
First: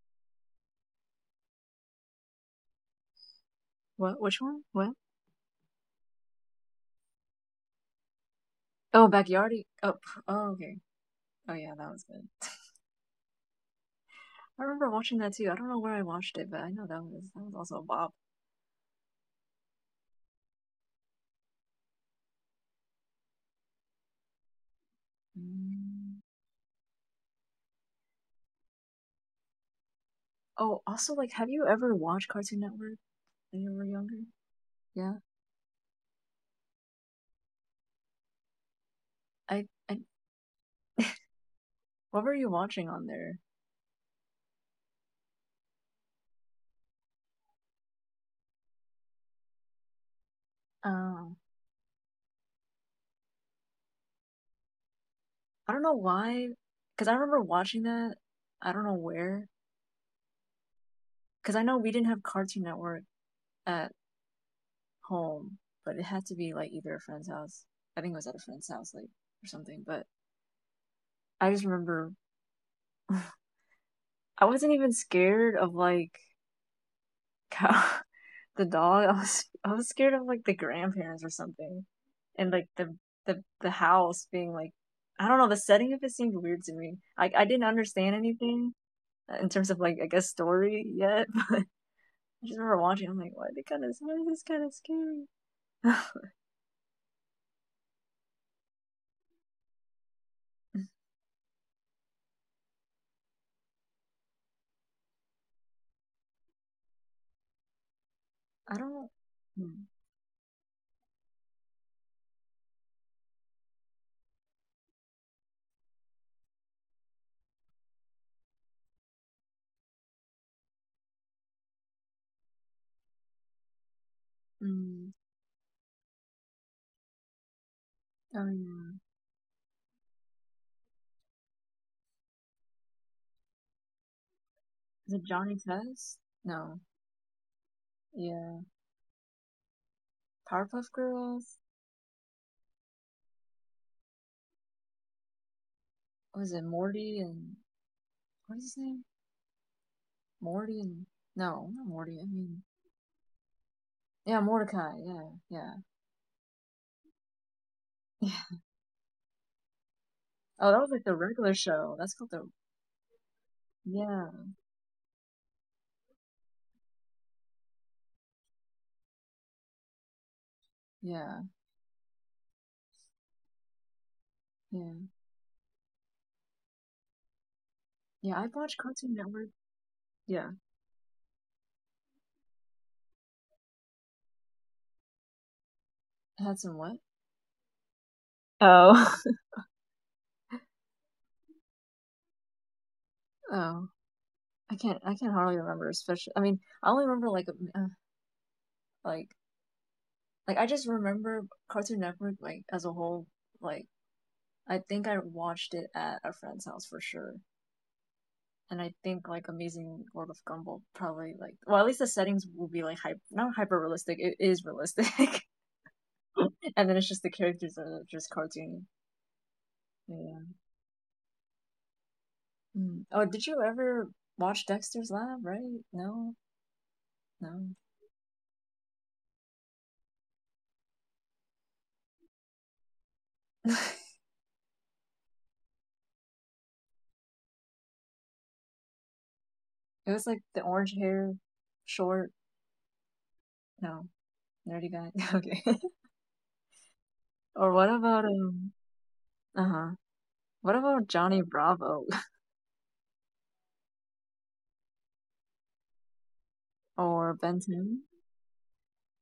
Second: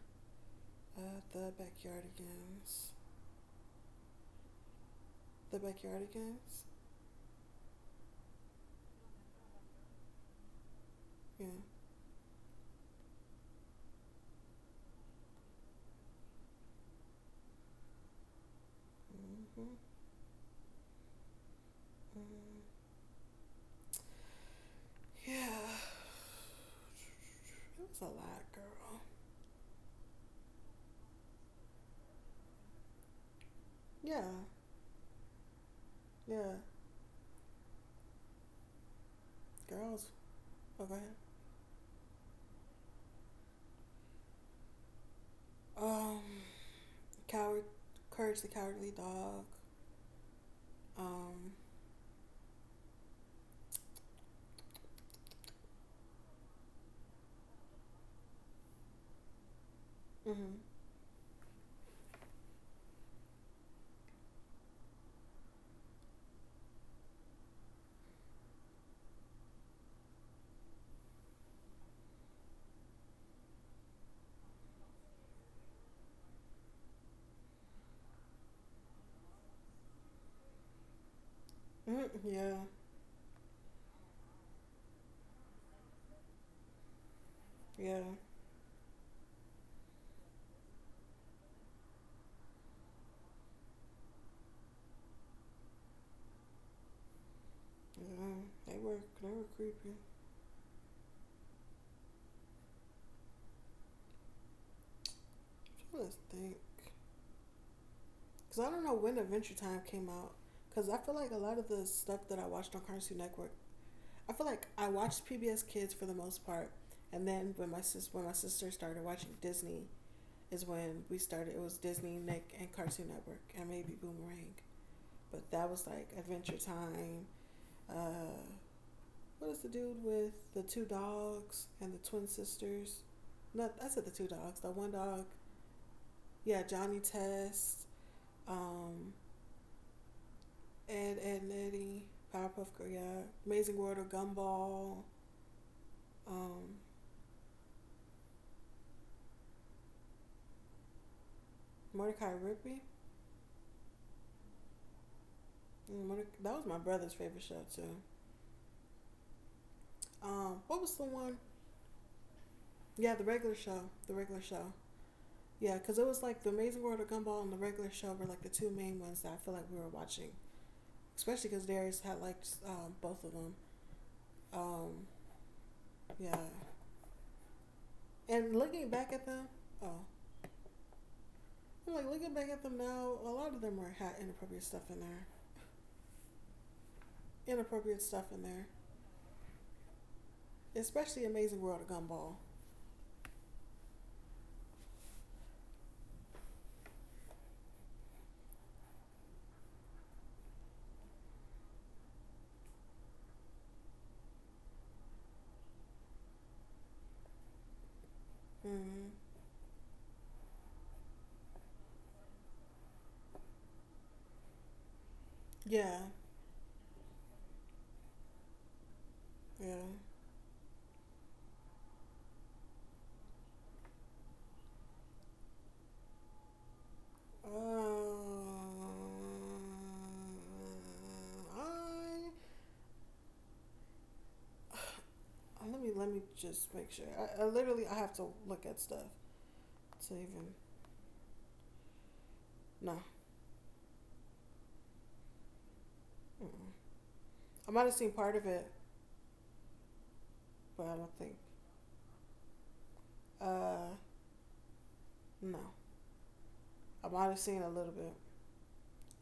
[SPEAKER 1] Uh, the Backyardigans.
[SPEAKER 2] what? Which one? What?
[SPEAKER 1] The Backyardigans?
[SPEAKER 2] Oh, Backyardy. Oh, oh okay.
[SPEAKER 1] Yeah.
[SPEAKER 2] Oh, yeah, that was good. I remember watching that too. I don't know where I watched it, but I know that was that was also a bop.
[SPEAKER 1] Mm-hmm. Mm.
[SPEAKER 2] Mm.
[SPEAKER 1] It was a lot, girl.
[SPEAKER 2] Oh, also, like, have you ever watched Cartoon Network when you were
[SPEAKER 1] Yeah,
[SPEAKER 2] younger? Yeah.
[SPEAKER 1] yeah.
[SPEAKER 2] I, I
[SPEAKER 1] Girls. Okay.
[SPEAKER 2] what were you watching on there?
[SPEAKER 1] Um, Coward, Courage the Cowardly Dog.
[SPEAKER 2] Um,
[SPEAKER 1] Um,
[SPEAKER 2] I don't know why, because I remember watching that. I don't know where,
[SPEAKER 1] mm-hmm.
[SPEAKER 2] because I know we didn't have Cartoon Network at home, but it had to be like either a friend's house. I think it was at a friend's house, like, or something. But I just remember I wasn't even scared of like cow the dog. I was I was scared of like the grandparents or something,
[SPEAKER 1] Mm-hmm.
[SPEAKER 2] and
[SPEAKER 1] Yeah,
[SPEAKER 2] like the the the house being like I don't know the setting of it seemed weird to me. I I didn't
[SPEAKER 1] yeah,
[SPEAKER 2] understand anything uh, in terms of like I guess story yet, but I just remember watching. I'm like, why they kind of why is this kind of scary? I
[SPEAKER 1] yeah. They were, they were creepy. Let's think. Because I
[SPEAKER 2] don't.
[SPEAKER 1] don't know
[SPEAKER 2] Know.
[SPEAKER 1] when Adventure Time
[SPEAKER 2] Hmm.
[SPEAKER 1] came out. Because I feel like a lot of the stuff that I watched on Cartoon Network, I feel like I watched P B S Kids for the most part, and then when my sis when my sister started watching Disney is when we started. It was Disney, Nick, and Cartoon Network, and maybe Boomerang.
[SPEAKER 2] Mm.
[SPEAKER 1] But that was like Adventure Time. Uh,
[SPEAKER 2] Oh yeah,
[SPEAKER 1] what is the dude with the two dogs and the twin sisters? No, I said the two dogs. The one
[SPEAKER 2] is
[SPEAKER 1] dog,
[SPEAKER 2] it Johnny Test?
[SPEAKER 1] yeah,
[SPEAKER 2] No,
[SPEAKER 1] Johnny Test,
[SPEAKER 2] yeah,
[SPEAKER 1] um,
[SPEAKER 2] Powerpuff
[SPEAKER 1] Ed, Ed, and
[SPEAKER 2] Girls.
[SPEAKER 1] Eddie, Powerpuff Girl, yeah, Amazing World of Gumball,
[SPEAKER 2] Was it
[SPEAKER 1] um,
[SPEAKER 2] Morty and what is his name? Morty and no, not Morty. I
[SPEAKER 1] Mordecai
[SPEAKER 2] mean
[SPEAKER 1] Rigby.
[SPEAKER 2] Yeah, Mordecai. Yeah, yeah,
[SPEAKER 1] Mm, that was my brother's favorite show too.
[SPEAKER 2] yeah.
[SPEAKER 1] Um,
[SPEAKER 2] Oh,
[SPEAKER 1] what
[SPEAKER 2] that was
[SPEAKER 1] was
[SPEAKER 2] like
[SPEAKER 1] the
[SPEAKER 2] the
[SPEAKER 1] one?
[SPEAKER 2] regular show. That's called the.
[SPEAKER 1] Yeah, the regular show. The
[SPEAKER 2] Yeah,
[SPEAKER 1] regular show. Yeah, because it was like the Amazing World of Gumball and the regular show were like the two main ones that I feel like we were watching,
[SPEAKER 2] yeah,
[SPEAKER 1] especially because Darius had like um, both of them. Um,
[SPEAKER 2] yeah,
[SPEAKER 1] yeah,
[SPEAKER 2] yeah. I
[SPEAKER 1] and
[SPEAKER 2] watched
[SPEAKER 1] looking back
[SPEAKER 2] Cartoon
[SPEAKER 1] at them,
[SPEAKER 2] Network.
[SPEAKER 1] oh,
[SPEAKER 2] Yeah,
[SPEAKER 1] I'm like looking back at them now. A lot of them were had inappropriate stuff in there.
[SPEAKER 2] it had some what?
[SPEAKER 1] Inappropriate stuff in there,
[SPEAKER 2] Oh,
[SPEAKER 1] especially Amazing World of Gumball.
[SPEAKER 2] oh. I can't. I can hardly remember. Especially, I mean, I only remember like, uh, like, like I just remember Cartoon Network like as a whole. Like, I think I watched it at a friend's house for sure. And I
[SPEAKER 1] Hmm.
[SPEAKER 2] think like Amazing World of Gumball probably like well at least the settings will be like hyper not hyper realistic it is realistic
[SPEAKER 1] Yeah,
[SPEAKER 2] and then it's just the characters are just cartoony.
[SPEAKER 1] yeah.
[SPEAKER 2] Yeah. Mm. Oh, did you ever watch Dexter's Lab? Right? No,
[SPEAKER 1] Um,
[SPEAKER 2] no.
[SPEAKER 1] I,
[SPEAKER 2] it
[SPEAKER 1] uh, let me let me just make sure. I, I literally I have to look at stuff to
[SPEAKER 2] was like
[SPEAKER 1] even
[SPEAKER 2] the orange hair, short.
[SPEAKER 1] no.
[SPEAKER 2] No, nerdy guy. okay.
[SPEAKER 1] Mm-mm. I
[SPEAKER 2] or
[SPEAKER 1] might
[SPEAKER 2] what
[SPEAKER 1] have seen
[SPEAKER 2] about
[SPEAKER 1] part of it,
[SPEAKER 2] um? Uh huh. What
[SPEAKER 1] but I
[SPEAKER 2] about
[SPEAKER 1] don't think.
[SPEAKER 2] Johnny Bravo
[SPEAKER 1] Uh, no. I might
[SPEAKER 2] or
[SPEAKER 1] have
[SPEAKER 2] Ben
[SPEAKER 1] seen a little
[SPEAKER 2] Ten?
[SPEAKER 1] bit.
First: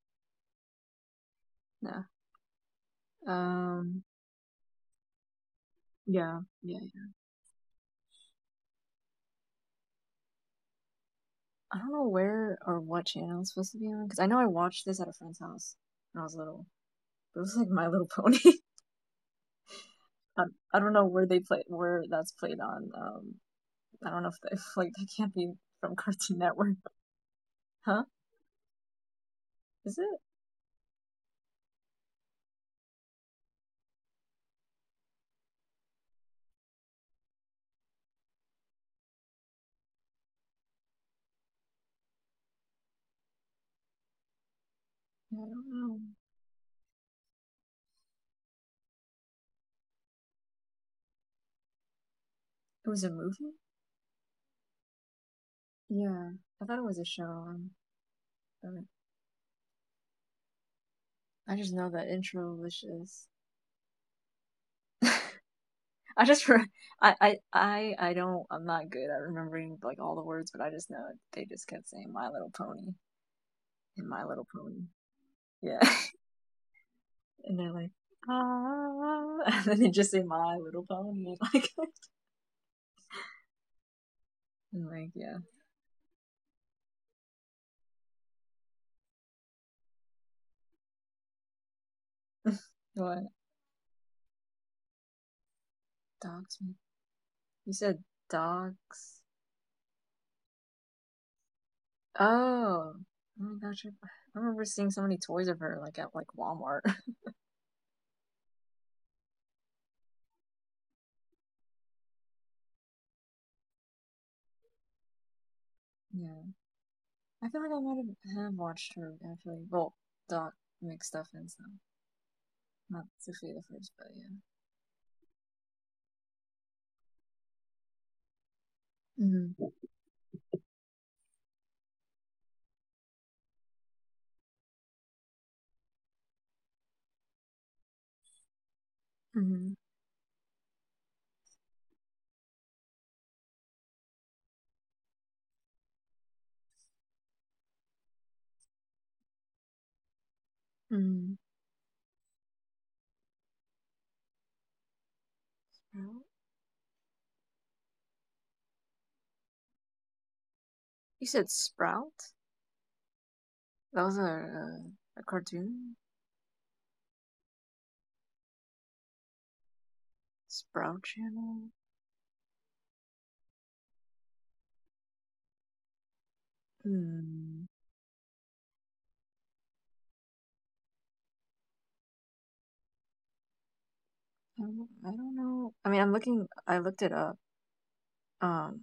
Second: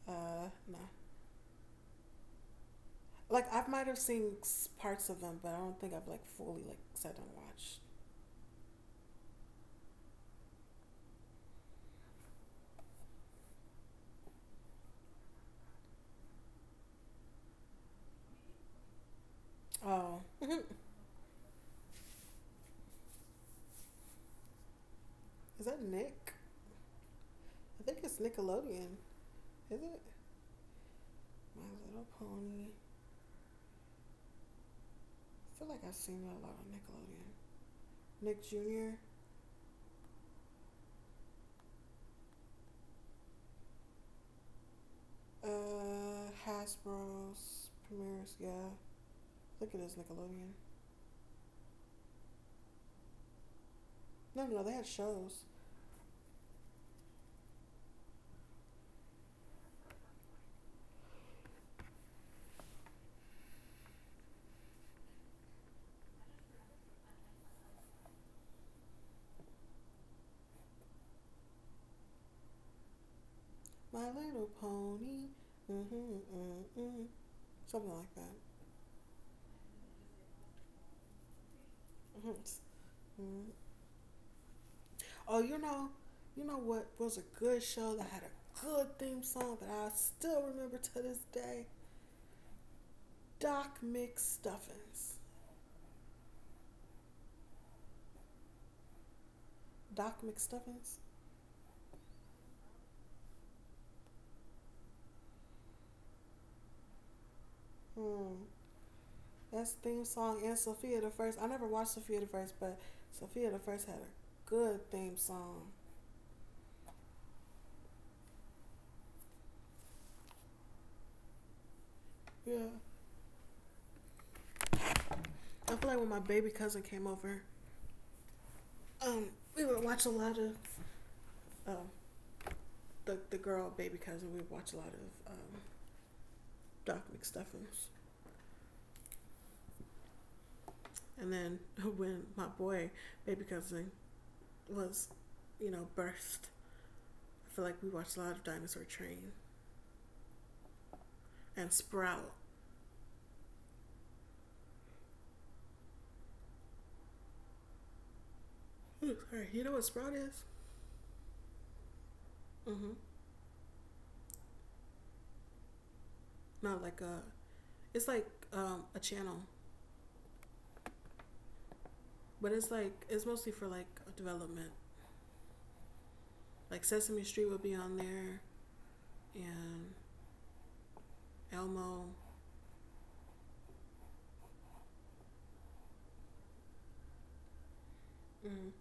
[SPEAKER 1] Uh, no.
[SPEAKER 2] No.
[SPEAKER 1] Like I might have
[SPEAKER 2] Um.
[SPEAKER 1] seen parts of them, but I don't think I've like
[SPEAKER 2] Yeah,
[SPEAKER 1] fully like
[SPEAKER 2] yeah. yeah.
[SPEAKER 1] sat down and watched.
[SPEAKER 2] I don't know where or what channel it's supposed to be on because I know I watched this at a friend's house when I was little. It was like My Little Pony.
[SPEAKER 1] Oh,
[SPEAKER 2] Um, I don't know where they play where that's played on. Um, I don't know if they, like that can't be
[SPEAKER 1] is that
[SPEAKER 2] from
[SPEAKER 1] Nick?
[SPEAKER 2] Cartoon Network,
[SPEAKER 1] I think
[SPEAKER 2] huh?
[SPEAKER 1] it's Nickelodeon. Is
[SPEAKER 2] Is
[SPEAKER 1] it?
[SPEAKER 2] it?
[SPEAKER 1] My Little Pony. I feel like I've seen a lot of Nickelodeon. Nick junior
[SPEAKER 2] I don't know.
[SPEAKER 1] Uh, Hasbro's premieres. Yeah, look at this Nickelodeon.
[SPEAKER 2] It was a movie.
[SPEAKER 1] No, no, no, they had shows.
[SPEAKER 2] Yeah, I thought it was a show. Um, but I just know that intro was just. I just re- I, I I I don't I'm not good at remembering like all the words, but I just know it. They just kept saying My Little Pony
[SPEAKER 1] My
[SPEAKER 2] and My Little
[SPEAKER 1] Little
[SPEAKER 2] Pony.
[SPEAKER 1] Pony.
[SPEAKER 2] Yeah,
[SPEAKER 1] Mm-hmm, mm-hmm, mm-hmm.
[SPEAKER 2] and they're like
[SPEAKER 1] Something like that.
[SPEAKER 2] ah, and then they just say My Little Pony, like
[SPEAKER 1] Mm-hmm. Mm-hmm.
[SPEAKER 2] and like yeah.
[SPEAKER 1] Oh, you know, you know what was a good show that had a good theme song that I still remember to this day?
[SPEAKER 2] What?
[SPEAKER 1] Doc McStuffins.
[SPEAKER 2] Dogs? You said dogs.
[SPEAKER 1] Doc McStuffins?
[SPEAKER 2] Oh. Oh my gosh, I remember seeing so many toys of her like at like Walmart.
[SPEAKER 1] Hmm. That's theme song and Sophia the First. I never watched Sophia the First, but Sophia the First had a good theme song.
[SPEAKER 2] yeah, I feel like I might have, have watched her actually. Well, Doc make stuff and stuff.
[SPEAKER 1] Yeah.
[SPEAKER 2] Not Sophia the First, but yeah.
[SPEAKER 1] I feel like when my baby cousin came over, um,
[SPEAKER 2] Mm-hmm.
[SPEAKER 1] we would watch a lot of um, the the girl baby cousin. We would watch a lot of um, Doc McStuffins.
[SPEAKER 2] Mm-hmm.
[SPEAKER 1] And then when my boy baby cousin was, you know, birthed, I feel like we watched a lot of Dinosaur Train
[SPEAKER 2] mm
[SPEAKER 1] and Sprout. Ooh, sorry, you know what Sprout is?
[SPEAKER 2] You said Sprout?
[SPEAKER 1] Mm-hmm.
[SPEAKER 2] That was a a, a cartoon
[SPEAKER 1] Not like a. It's like um, a channel.
[SPEAKER 2] Sprout channel.
[SPEAKER 1] But it's like it's mostly for like development. Like Sesame Street would
[SPEAKER 2] Hmm.
[SPEAKER 1] be on there, and Elmo,
[SPEAKER 2] I don't, I don't know. I mean, I'm looking. I looked it up.
[SPEAKER 1] mm,
[SPEAKER 2] Um,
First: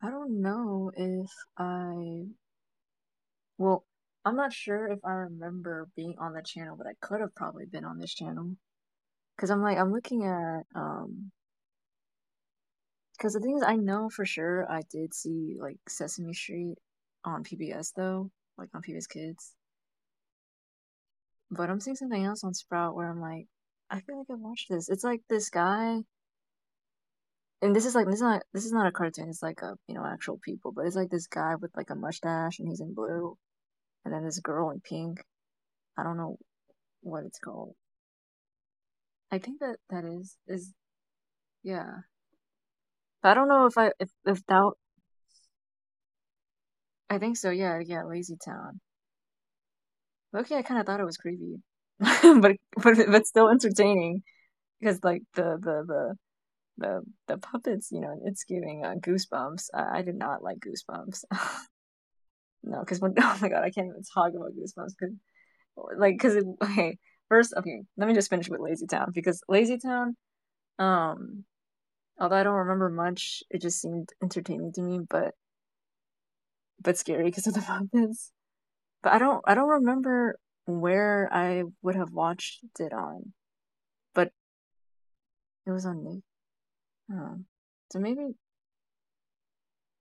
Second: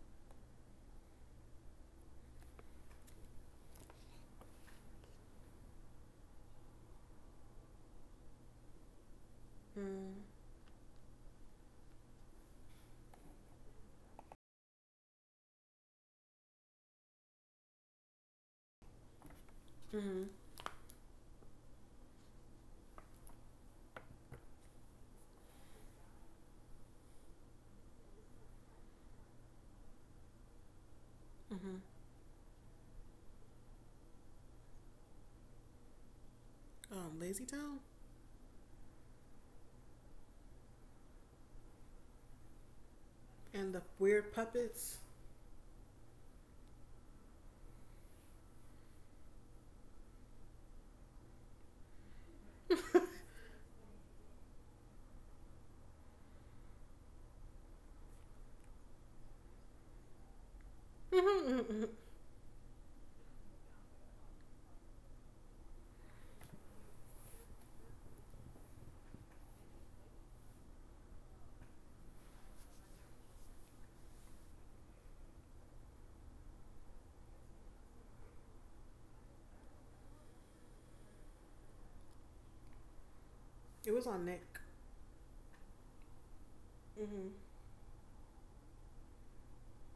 [SPEAKER 2] I don't know if I, well, I'm not sure if I remember being on the channel, but I could have probably been on this channel. Because I'm like, I'm
[SPEAKER 1] mm,
[SPEAKER 2] looking at, um, because the thing is, I know for sure I did see like Sesame Street on P B S though, like on P B S Kids.
[SPEAKER 1] mm,
[SPEAKER 2] But I'm seeing something else on Sprout where I'm like, I feel like I've watched this. It's like this guy, and this is like this is not this is not a cartoon. It's like a you know actual people, but it's like this guy with
[SPEAKER 1] mm,
[SPEAKER 2] like a mustache and he's in blue, and then this girl in pink. I don't know
[SPEAKER 1] um,
[SPEAKER 2] what it's
[SPEAKER 1] Lazy
[SPEAKER 2] called.
[SPEAKER 1] Town,
[SPEAKER 2] I think that that is is yeah. But I don't know
[SPEAKER 1] and
[SPEAKER 2] if
[SPEAKER 1] the
[SPEAKER 2] I if
[SPEAKER 1] weird
[SPEAKER 2] if that
[SPEAKER 1] puppets.
[SPEAKER 2] I think so. Yeah, yeah, Lazy Town. Okay, I kind of thought it was creepy, but but but still entertaining because like the the the the the puppets, you know, it's giving uh, goosebumps. I, I did not like goosebumps.
[SPEAKER 1] Mm-hmm. Mm-hmm.
[SPEAKER 2] No, because when oh my god, I can't even talk about goosebumps because like because okay first okay let me just finish with Lazy Town because Lazy Town um although I don't remember much, it just seemed entertaining to me. But but scary because of the puppets. But I don't I don't remember where I would have watched it on,
[SPEAKER 1] It was on
[SPEAKER 2] but
[SPEAKER 1] Nick.
[SPEAKER 2] it was on Nick.
[SPEAKER 1] Mm-hmm.
[SPEAKER 2] Oh. So maybe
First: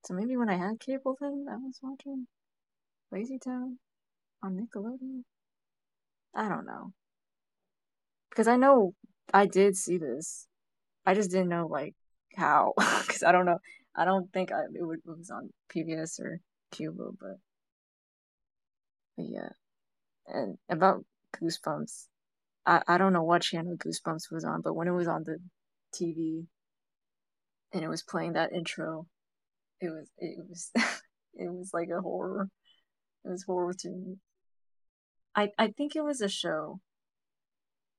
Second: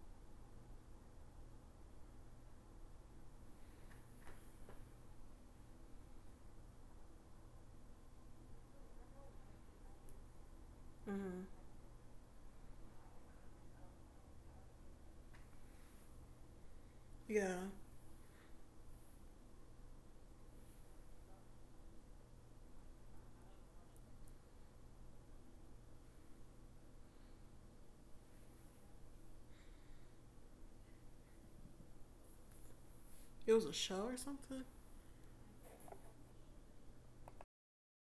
[SPEAKER 2] so maybe when I had cable then I was watching Lazy Town on Nickelodeon. I don't know because I know I did see this. I just
[SPEAKER 1] Mm-hmm.
[SPEAKER 2] didn't know like how because I don't know. I don't think I, it, would, it was on P B S or Cubo, but,
[SPEAKER 1] Yeah,
[SPEAKER 2] but yeah. And about Goosebumps, I, I don't know what channel Goosebumps was on, but when it was on the T V and it was playing that intro, it was it was it was like a horror. It was
[SPEAKER 1] it was a
[SPEAKER 2] horror to
[SPEAKER 1] show or
[SPEAKER 2] me.
[SPEAKER 1] something.
[SPEAKER 2] I I think it was a show.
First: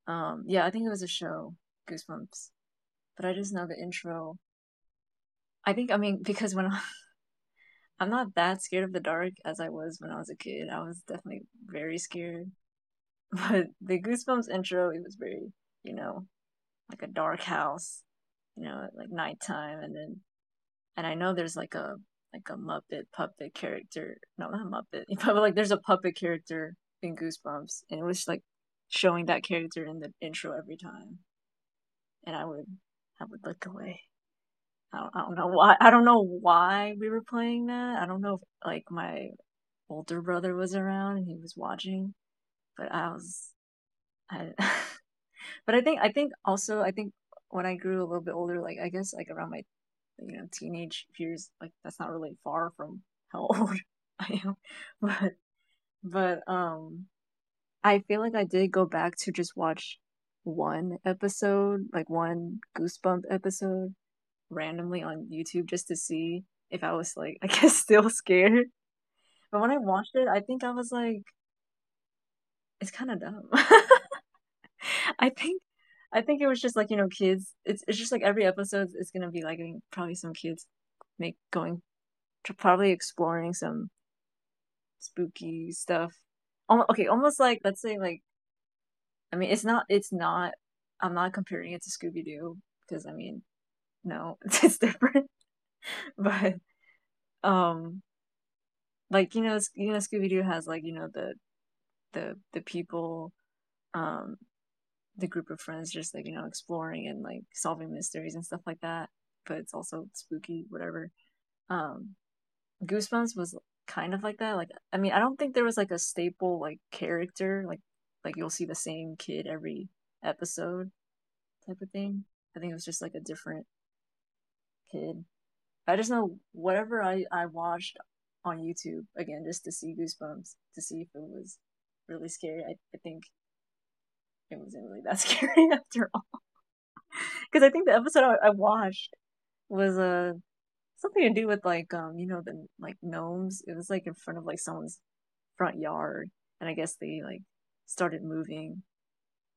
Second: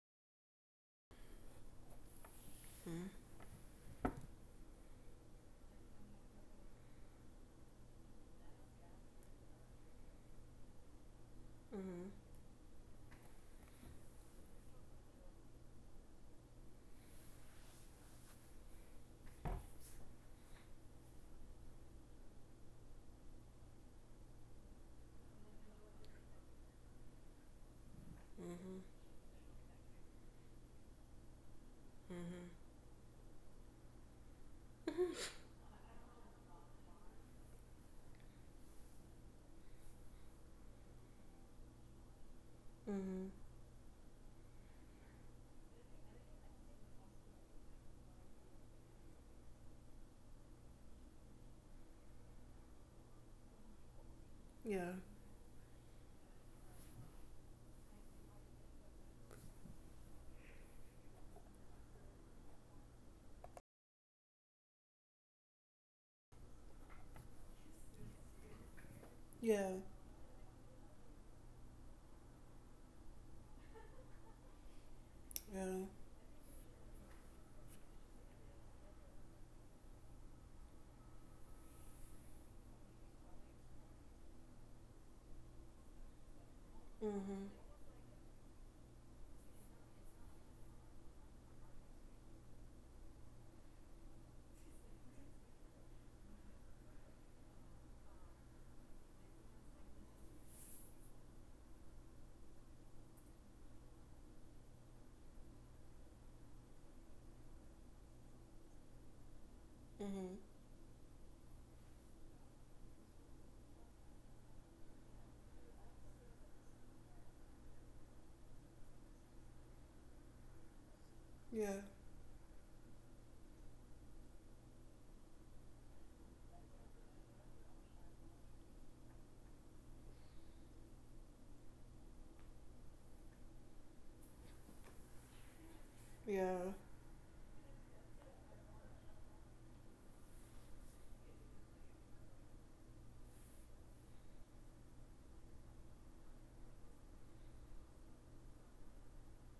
[SPEAKER 2] Um, yeah, I think it was a show, Goosebumps.
[SPEAKER 1] Mm.
[SPEAKER 2] But I just know the intro. I think I mean because when I, I'm not that scared of the dark as I was when I was a kid, I was definitely very
[SPEAKER 1] Mm-hmm.
[SPEAKER 2] scared. But the Goosebumps intro, it was very you know like a dark house, you know, at like nighttime, and then and I know there's like a like a Muppet puppet character. No, not Muppet, but like there's a puppet character in Goosebumps, and it was like
[SPEAKER 1] Mm-hmm.
[SPEAKER 2] showing that character in the intro every time, and I would I would look away. I don't, I don't know why. I don't know why we were playing that. I don't know if like my older brother was around and he was watching, but
[SPEAKER 1] Mm-hmm.
[SPEAKER 2] I
[SPEAKER 1] Mm-hmm.
[SPEAKER 2] was I. But I think I think also I think when I grew a little bit older, like I guess like around my you know teenage years, like that's not really far from how old I am.
[SPEAKER 1] Yeah.
[SPEAKER 2] But but um I feel like I did go back to just watch one episode, like one goosebump episode randomly on YouTube just to see if I was like I guess still scared. But
[SPEAKER 1] Yeah.
[SPEAKER 2] when I watched it, I think I was like, it's kind of dumb. I think
[SPEAKER 1] Yeah.
[SPEAKER 2] I think it was just like, you know, kids. It's it's just like every episode is gonna be like I think probably some kids make going to probably exploring some spooky stuff. Almo okay, almost
[SPEAKER 1] Mm-hmm.
[SPEAKER 2] like let's say like I mean it's not it's not I'm not comparing it to Scooby Doo because I mean no it's different but um like you know you know Scooby Doo has like you know the the the people um the group of friends just like you know exploring and like solving mysteries and stuff like that but it's also
[SPEAKER 1] Mm-hmm.
[SPEAKER 2] spooky whatever um goosebumps was kind of like that like I mean I don't think there was like a staple like character like like you'll see the same kid every episode type
[SPEAKER 1] Yeah.
[SPEAKER 2] of thing I think it was just like a different kid I just know whatever i i watched on YouTube again just to see goosebumps to see if it was really scary i, I think it wasn't really that scary after all
[SPEAKER 1] Yeah.
[SPEAKER 2] because I think the episode I, I watched was a uh, something to do with like um you know the like gnomes. It was like in front of like someone's front yard, and I guess they like started moving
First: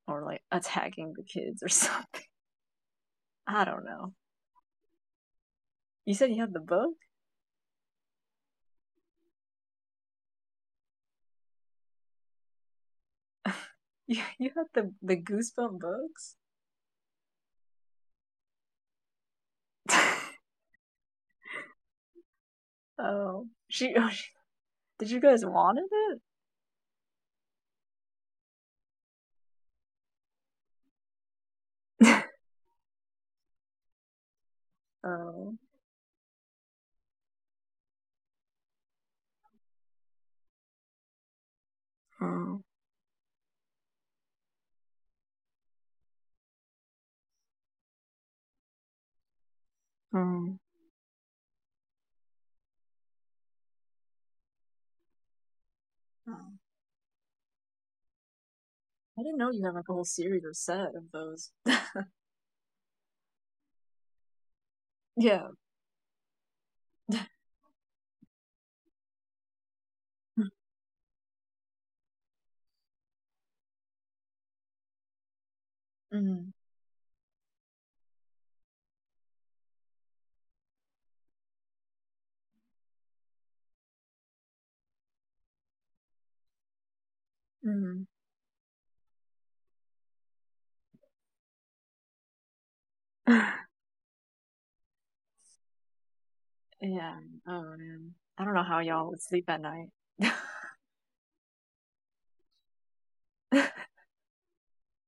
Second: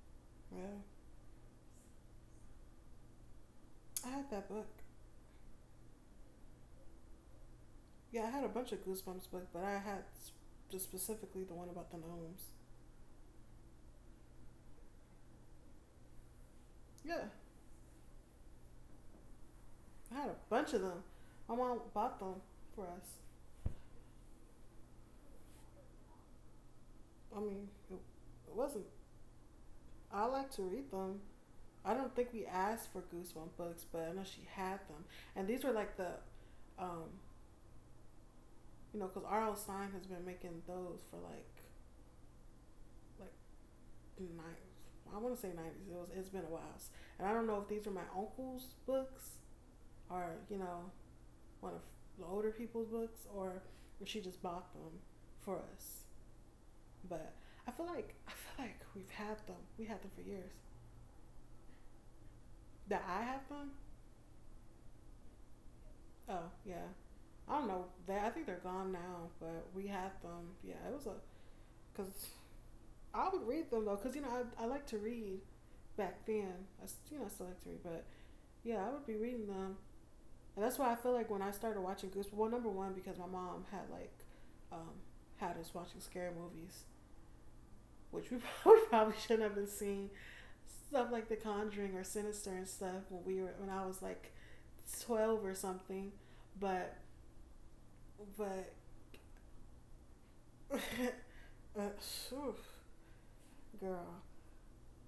[SPEAKER 2] or like
[SPEAKER 1] Yeah.
[SPEAKER 2] attacking the kids or something. I don't
[SPEAKER 1] I
[SPEAKER 2] know.
[SPEAKER 1] had that book.
[SPEAKER 2] You said you had the book.
[SPEAKER 1] Yeah, I had a bunch of Goosebumps books, but I had just specifically the one about the gnomes.
[SPEAKER 2] you you had the the goosebump books.
[SPEAKER 1] Yeah, I had a bunch of them. My mom bought them for us.
[SPEAKER 2] Oh, she, oh, she did. You guys wanted it.
[SPEAKER 1] I mean, it, it wasn't. I like to read them. I don't think we asked for Goosebumps books, but I know she had them. And
[SPEAKER 2] Oh.
[SPEAKER 1] these were like the, um, you know, because R L. Stein has been making those for like,
[SPEAKER 2] Mm,
[SPEAKER 1] like nine. I want to say nineties. It was. It's been a while, and I don't know if these are my uncle's books or you
[SPEAKER 2] mm.
[SPEAKER 1] know one of the older people's books or if she just bought them for us.
[SPEAKER 2] Oh,
[SPEAKER 1] But I feel like I feel like we've
[SPEAKER 2] I didn't
[SPEAKER 1] had
[SPEAKER 2] know
[SPEAKER 1] them.
[SPEAKER 2] you had
[SPEAKER 1] We
[SPEAKER 2] like a
[SPEAKER 1] had
[SPEAKER 2] whole
[SPEAKER 1] them for
[SPEAKER 2] series or
[SPEAKER 1] years.
[SPEAKER 2] set of those.
[SPEAKER 1] That I have them.
[SPEAKER 2] Yeah.
[SPEAKER 1] Oh yeah, I don't know. They. I think they're gone now, but we had them. Yeah, it was a because I would read them though, because you know I I like to read back
[SPEAKER 2] Mm,
[SPEAKER 1] then. I you know I still like to read, but yeah, I would be reading them, and that's why I feel like when I started watching Goosebumps. Well, number one because my mom had like um had us watching scary movies,
[SPEAKER 2] mm.
[SPEAKER 1] which we probably, shouldn't have been seeing stuff like The Conjuring or Sinister and stuff when we were when I was like twelve or something. But
[SPEAKER 2] Yeah. Oh man. I don't know
[SPEAKER 1] but
[SPEAKER 2] how y'all would sleep at night.
[SPEAKER 1] uh, whew, girl,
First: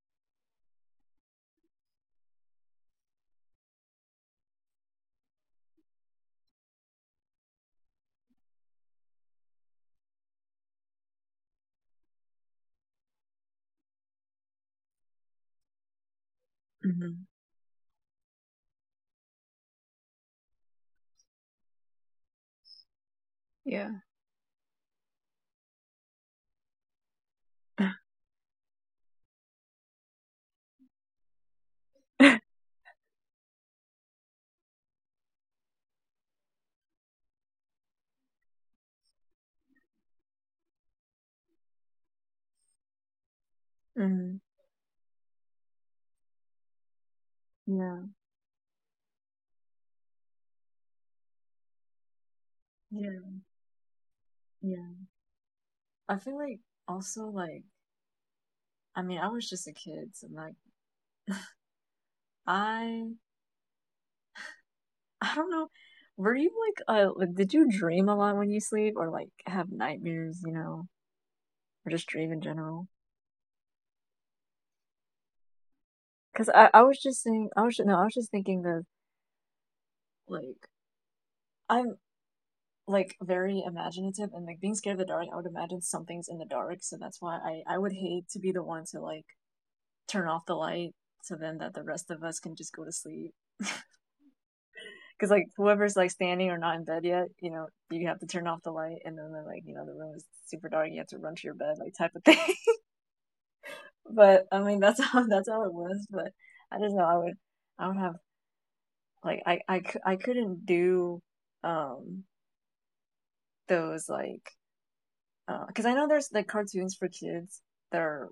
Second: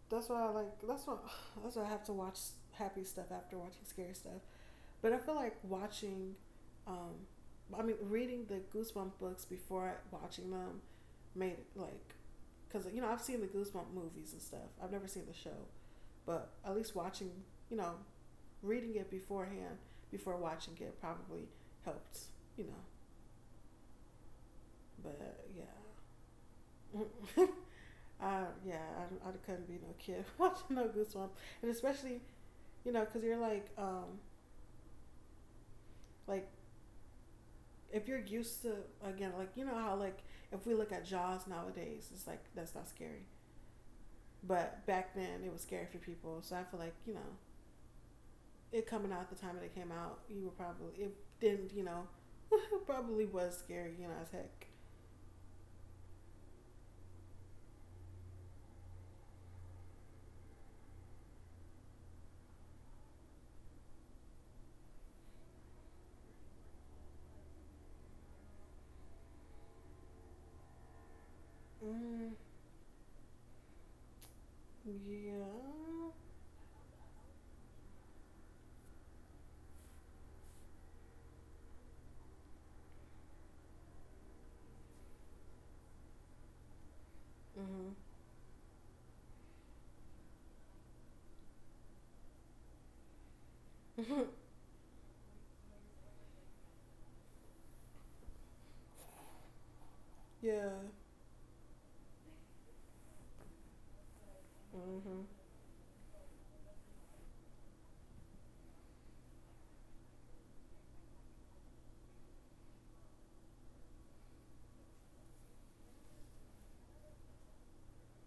[SPEAKER 1] that's why I like that's why that's why I have to watch happy stuff after watching scary stuff. But I feel like watching, um, I mean, reading the Goosebump books before watching them made it like, cause you know I've seen the Goosebump movies and stuff. I've never seen the show, but at least
[SPEAKER 2] Mhm.
[SPEAKER 1] watching you know reading it beforehand before watching it probably helped, you know.
[SPEAKER 2] Yeah.
[SPEAKER 1] But yeah, uh, yeah, I, I couldn't be no kid watching no Goosebumps, and especially you know because you're like um like if you're used to again like you know how like if we look at Jaws nowadays, it's like that's not scary,
[SPEAKER 2] Mhm.
[SPEAKER 1] but back then it was scary for people. So I feel like you know
[SPEAKER 2] Yeah.
[SPEAKER 1] it coming out the time that it came out, you were probably it didn't you know it probably
[SPEAKER 2] Yeah.
[SPEAKER 1] was scary you know as heck.
[SPEAKER 2] Yeah. I feel like also like I mean I was just a kid, so like I I don't know. Were you like uh like, did you dream a lot when you sleep or like have nightmares, you know, or just dream
[SPEAKER 1] Mm,
[SPEAKER 2] in general?
[SPEAKER 1] yeah.
[SPEAKER 2] Because I I was just saying I was no I was just thinking that, like I'm like very imaginative and like being scared of the dark I would imagine something's in the dark so that's why i i would
[SPEAKER 1] Mhm.
[SPEAKER 2] hate to be the one to like turn off the light so then that the rest of us can just go to sleep because like whoever's like standing or not in bed yet you know you have to turn off the light and then like you know the room is super
[SPEAKER 1] Yeah.
[SPEAKER 2] dark you have to run to your bed like type of thing but I mean that's how
[SPEAKER 1] Mhm.
[SPEAKER 2] that's how it was but I didn't know I would I would have like i i, I couldn't do um those like because uh, I know there's like cartoons for kids that are